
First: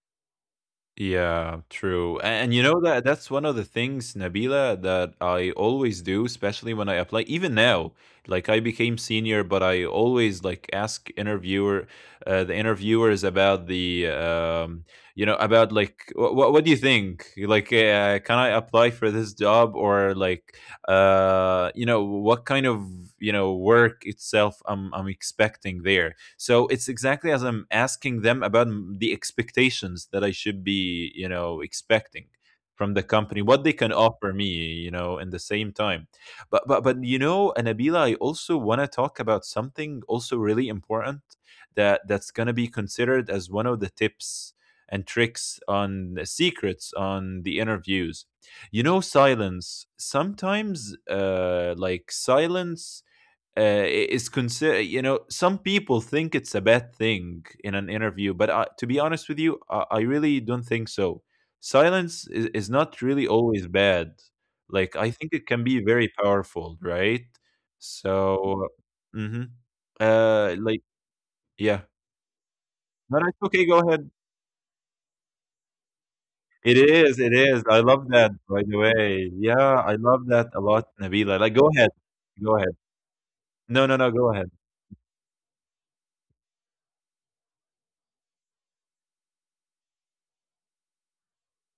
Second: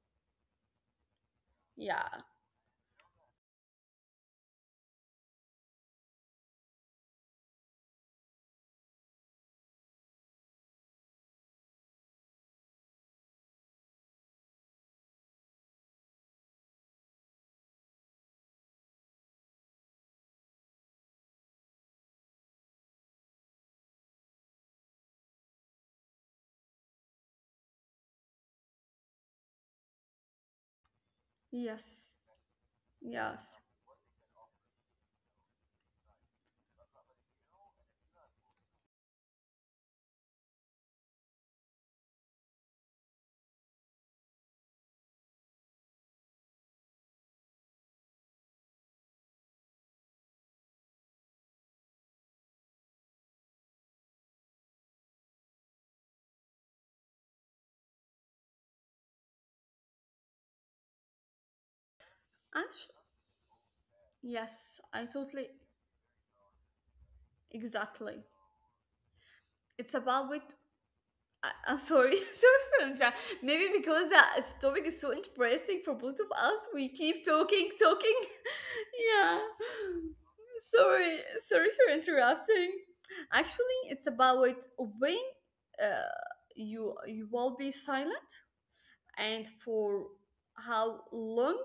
A: Yeah, true.
B: Yeah.
A: And you know that's one of the things, Nabila, that I always do, especially when I apply. Even now, like I became senior, but I always like ask interviewer, the interviewers about the, you know, about like what do you think? Like, can I apply for this job or like, you know, what kind of you know work itself I'm expecting there, so it's exactly as I'm asking them about the expectations that I should be, you know,
B: Yes,
A: expecting from the company,
B: yes,
A: what they can offer me, you know, in the same time. But you know, Anabila, I also want to talk about something also really important that's going to be considered as one of the tips and tricks on the secrets on the interviews. You know, silence sometimes, like silence, uh, is consider, you know, some people think it's a bad thing in an interview, but to be honest with you, I really don't think so. Silence is not
B: actually,
A: really always bad. Like
B: yes,
A: I
B: I
A: think it can
B: totally,
A: be very powerful, right?
B: exactly,
A: So mhm.
B: it's about
A: uh
B: it.
A: like
B: I,
A: yeah.
B: I'm sorry, sorry for
A: No,
B: interrupt.
A: that's okay, go
B: Maybe
A: ahead.
B: because the topic is so interesting for both of us, we keep
A: It is, I love
B: talking.
A: that by the way,
B: Yeah.
A: yeah, I love that a lot,
B: Sorry,
A: Nabila, like go
B: sorry
A: ahead.
B: for
A: Go ahead.
B: interrupting.
A: No,
B: Actually,
A: no, no,
B: it's
A: go ahead.
B: about when uh, you will be silent, and for how long,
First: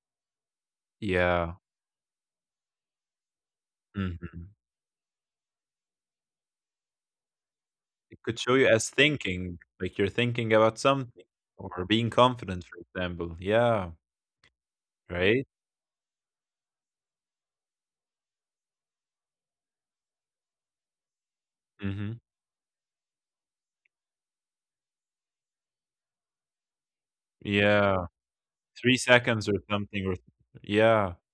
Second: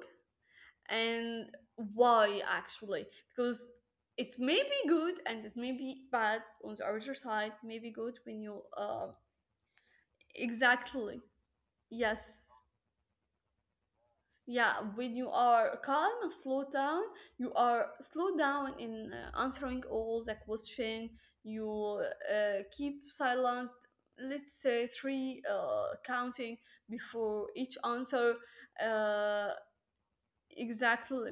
B: and
A: Yeah.
B: why, actually, because it
A: Mhm.
B: may be good and it may be bad on the other side. May be good
A: It could
B: when
A: show
B: you,
A: you as
B: um,
A: thinking, like you're thinking about something
B: exactly.
A: or being
B: Yes.
A: confident, for example. Yeah,
B: Yeah, when you
A: right?
B: are calm and slow down, you are slow down in answering all the question. You
A: hmm
B: keep silent, let's say three counting before each
A: Yeah,
B: answer.
A: 3 seconds
B: Uh,
A: or something. Or yeah,
B: exactly.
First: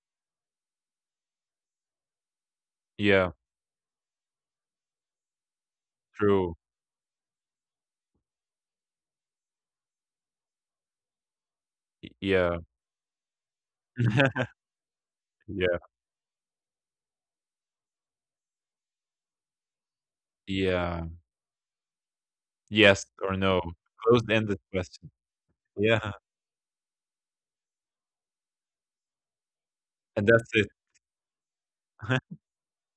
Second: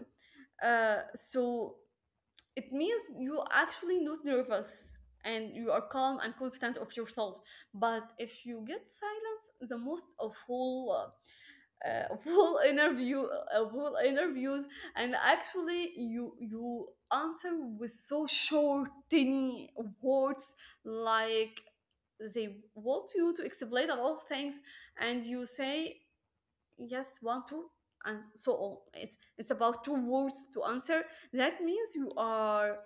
B: So it means
A: yeah,
B: you actually not nervous, and you are calm and
A: true.
B: confident of yourself. But if you get silence, the most of whole
A: Yeah,
B: full interviews, and
A: yeah,
B: actually you answer with so short tiny words,
A: yeah.
B: like they
A: Yes
B: want you
A: or
B: to
A: no.
B: explain a lot of
A: Closed-ended
B: things,
A: question.
B: and you say
A: Yeah,
B: yes, one, two, and so on. It's about two
A: and that's
B: words
A: it.
B: to answer. That means you are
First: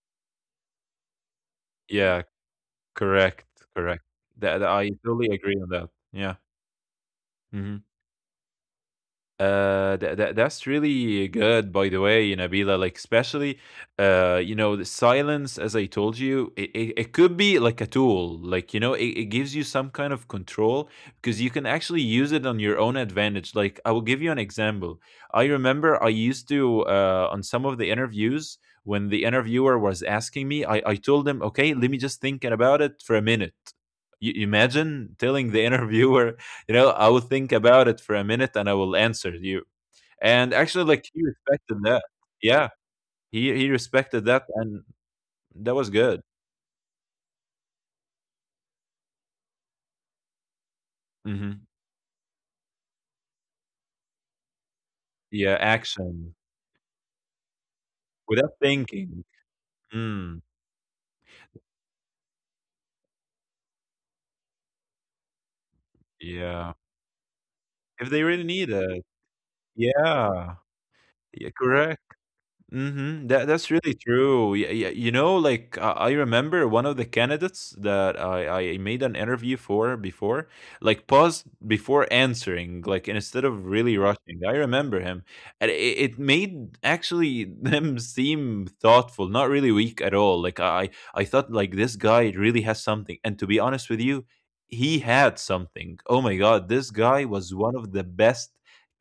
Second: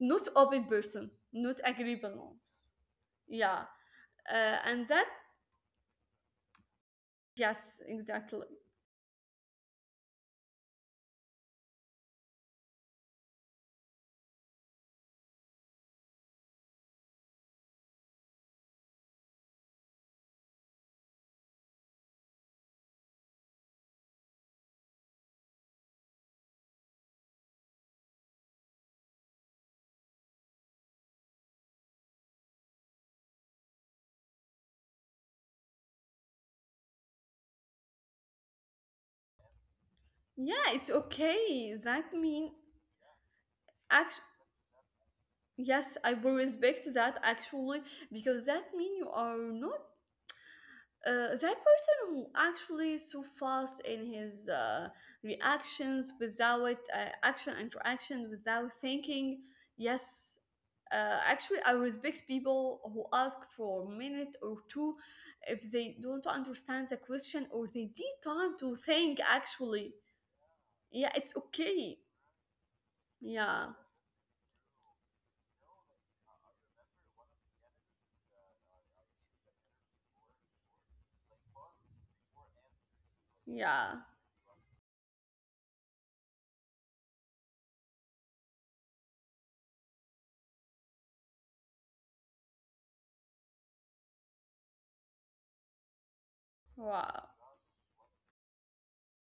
B: not open person, not agreeable
A: Yeah,
B: ones.
A: correct,
B: Yeah.
A: correct. That
B: And
A: I
B: that,
A: totally agree on that. Yeah.
B: yes,
A: hmm
B: exactly,
A: That's really good, by the way, Nabila. Like especially, you know, the silence, as I told you, it could be like a tool. Like you know, it gives you some kind of control because you can actually use it on your own advantage. Like I will give you an example. I remember I used to on some of the interviews, when the interviewer was asking me, I told him, okay, let me just think about it for a minute. You imagine telling the interviewer, you know, I will think about it for a minute and I will answer you. And
B: yeah, it's
A: actually, like he
B: okay,
A: respected
B: that
A: that.
B: mean.
A: Yeah, he respected that, and that
B: Yes,
A: was
B: I
A: good.
B: will respect that, actually, because that mean you are not that
A: hmm
B: person who actually so fast in his
A: Yeah,
B: reactions
A: action
B: without action interaction
A: without
B: without
A: thinking.
B: thinking. Yes,
A: Mm,
B: actually I respect people who ask for a minute or two if they don't
A: yeah,
B: understand the question or they need
A: if they
B: time
A: really
B: to
A: need it.
B: think, actually.
A: Yeah,
B: Yeah, it's
A: yeah,
B: okay.
A: correct. Mhm.
B: Yeah,
A: That's really true. Yeah, yeah. You know, like I remember one of the candidates that I made an interview for before, like paused before answering, like instead of
B: yeah.
A: really rushing. I remember him, and it made actually them seem thoughtful, not really weak at all. Like I thought like this guy really has something, and to be honest with you, he had something. Oh my god, this
B: Wow.
A: guy was one of the best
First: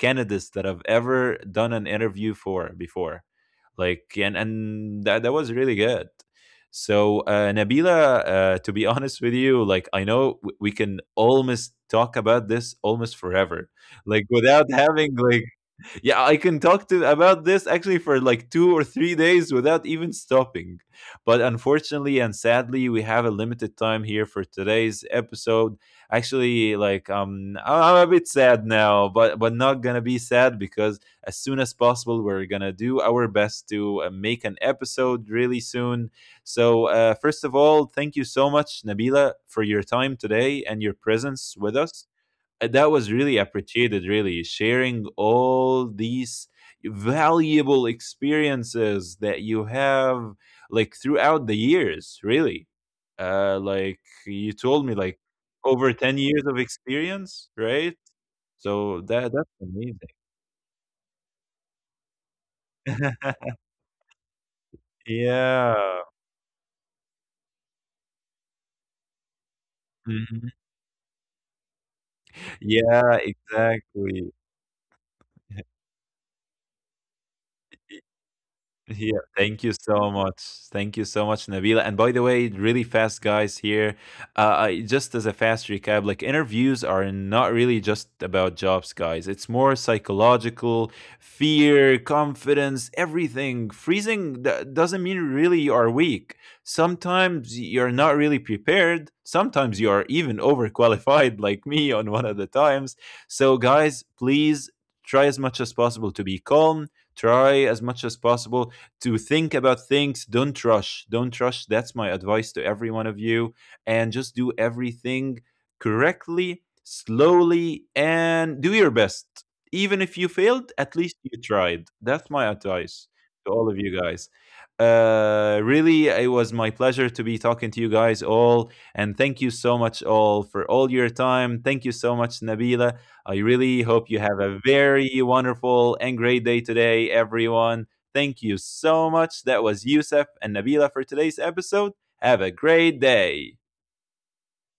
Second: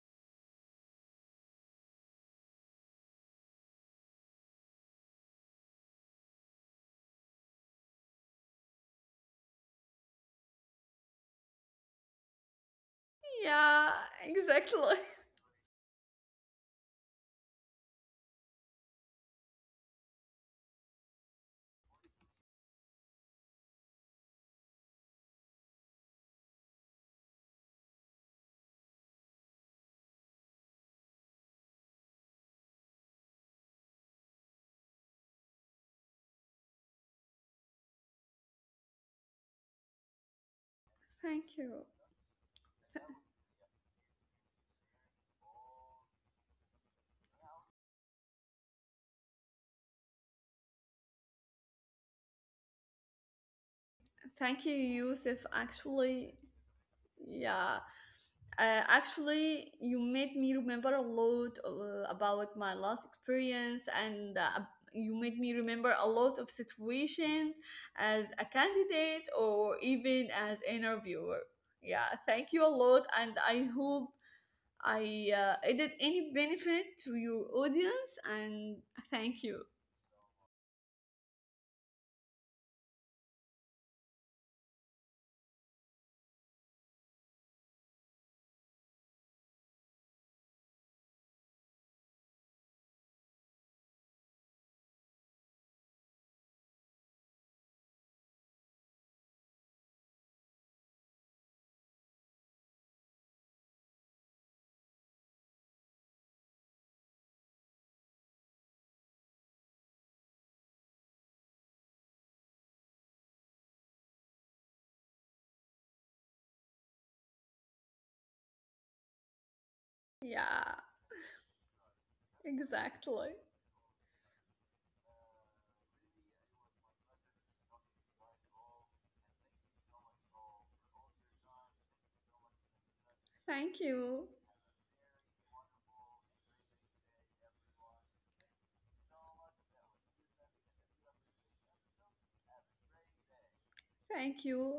A: candidates that I've ever done an interview for before, like and that was really good. So Nabila, to be honest with you, like I know we can almost talk about this almost forever,
B: Yeah,
A: like without
B: exactly.
A: having like yeah, I can talk to about this actually for like two or three days without even stopping. But unfortunately and sadly, we have a limited time here for today's episode. Actually, like I'm a bit sad now, but not gonna be sad because as soon as possible, we're gonna do our best to make an episode really soon. So first of all, thank you so much, Nabila, for your time today and your presence
B: Thank
A: with
B: you.
A: us, that was really appreciated, really sharing all these valuable experiences that you have like throughout the years, really, uh like you
B: Thank you,
A: told me like
B: Yusuf.
A: over 10
B: Actually,
A: years of experience,
B: yeah.
A: right? So that that's
B: Actually, you
A: amazing.
B: made me remember a lot about my last experience, and you made me
A: Yeah.
B: remember a lot of situations as a candidate or even
A: Mhm.
B: as interviewer. Yeah, thank you a lot,
A: Yeah,
B: and I hope
A: exactly.
B: I added any benefit to your audience. And
A: Yeah,
B: thank
A: thank
B: you.
A: you so much. Thank you so much, Nabila. And by the way, really fast, guys, here. Just as a fast recap, like interviews are not really just about jobs, guys. It's more psychological, fear, confidence, everything. Freezing doesn't mean really you are weak. Sometimes you're not really prepared. Sometimes you are even overqualified, like me on one of the times. So, guys, please try as much as possible to be calm. Try as much as possible to think about things. Don't rush. Don't rush. That's my advice to every one of you. And just do everything correctly, slowly, and do your best. Even if you failed,
B: Yeah,
A: at least you tried. That's my advice
B: exactly.
A: to all of you guys. Really, it was my pleasure to be talking to you guys all. And thank you so much, all, for all your time. Thank you so much, Nabila. I
B: Thank
A: really hope you
B: you.
A: have a very wonderful and great day today, everyone. Thank you so much. That was Youssef and Nabila for today's episode. Have a great day.
B: Thank you.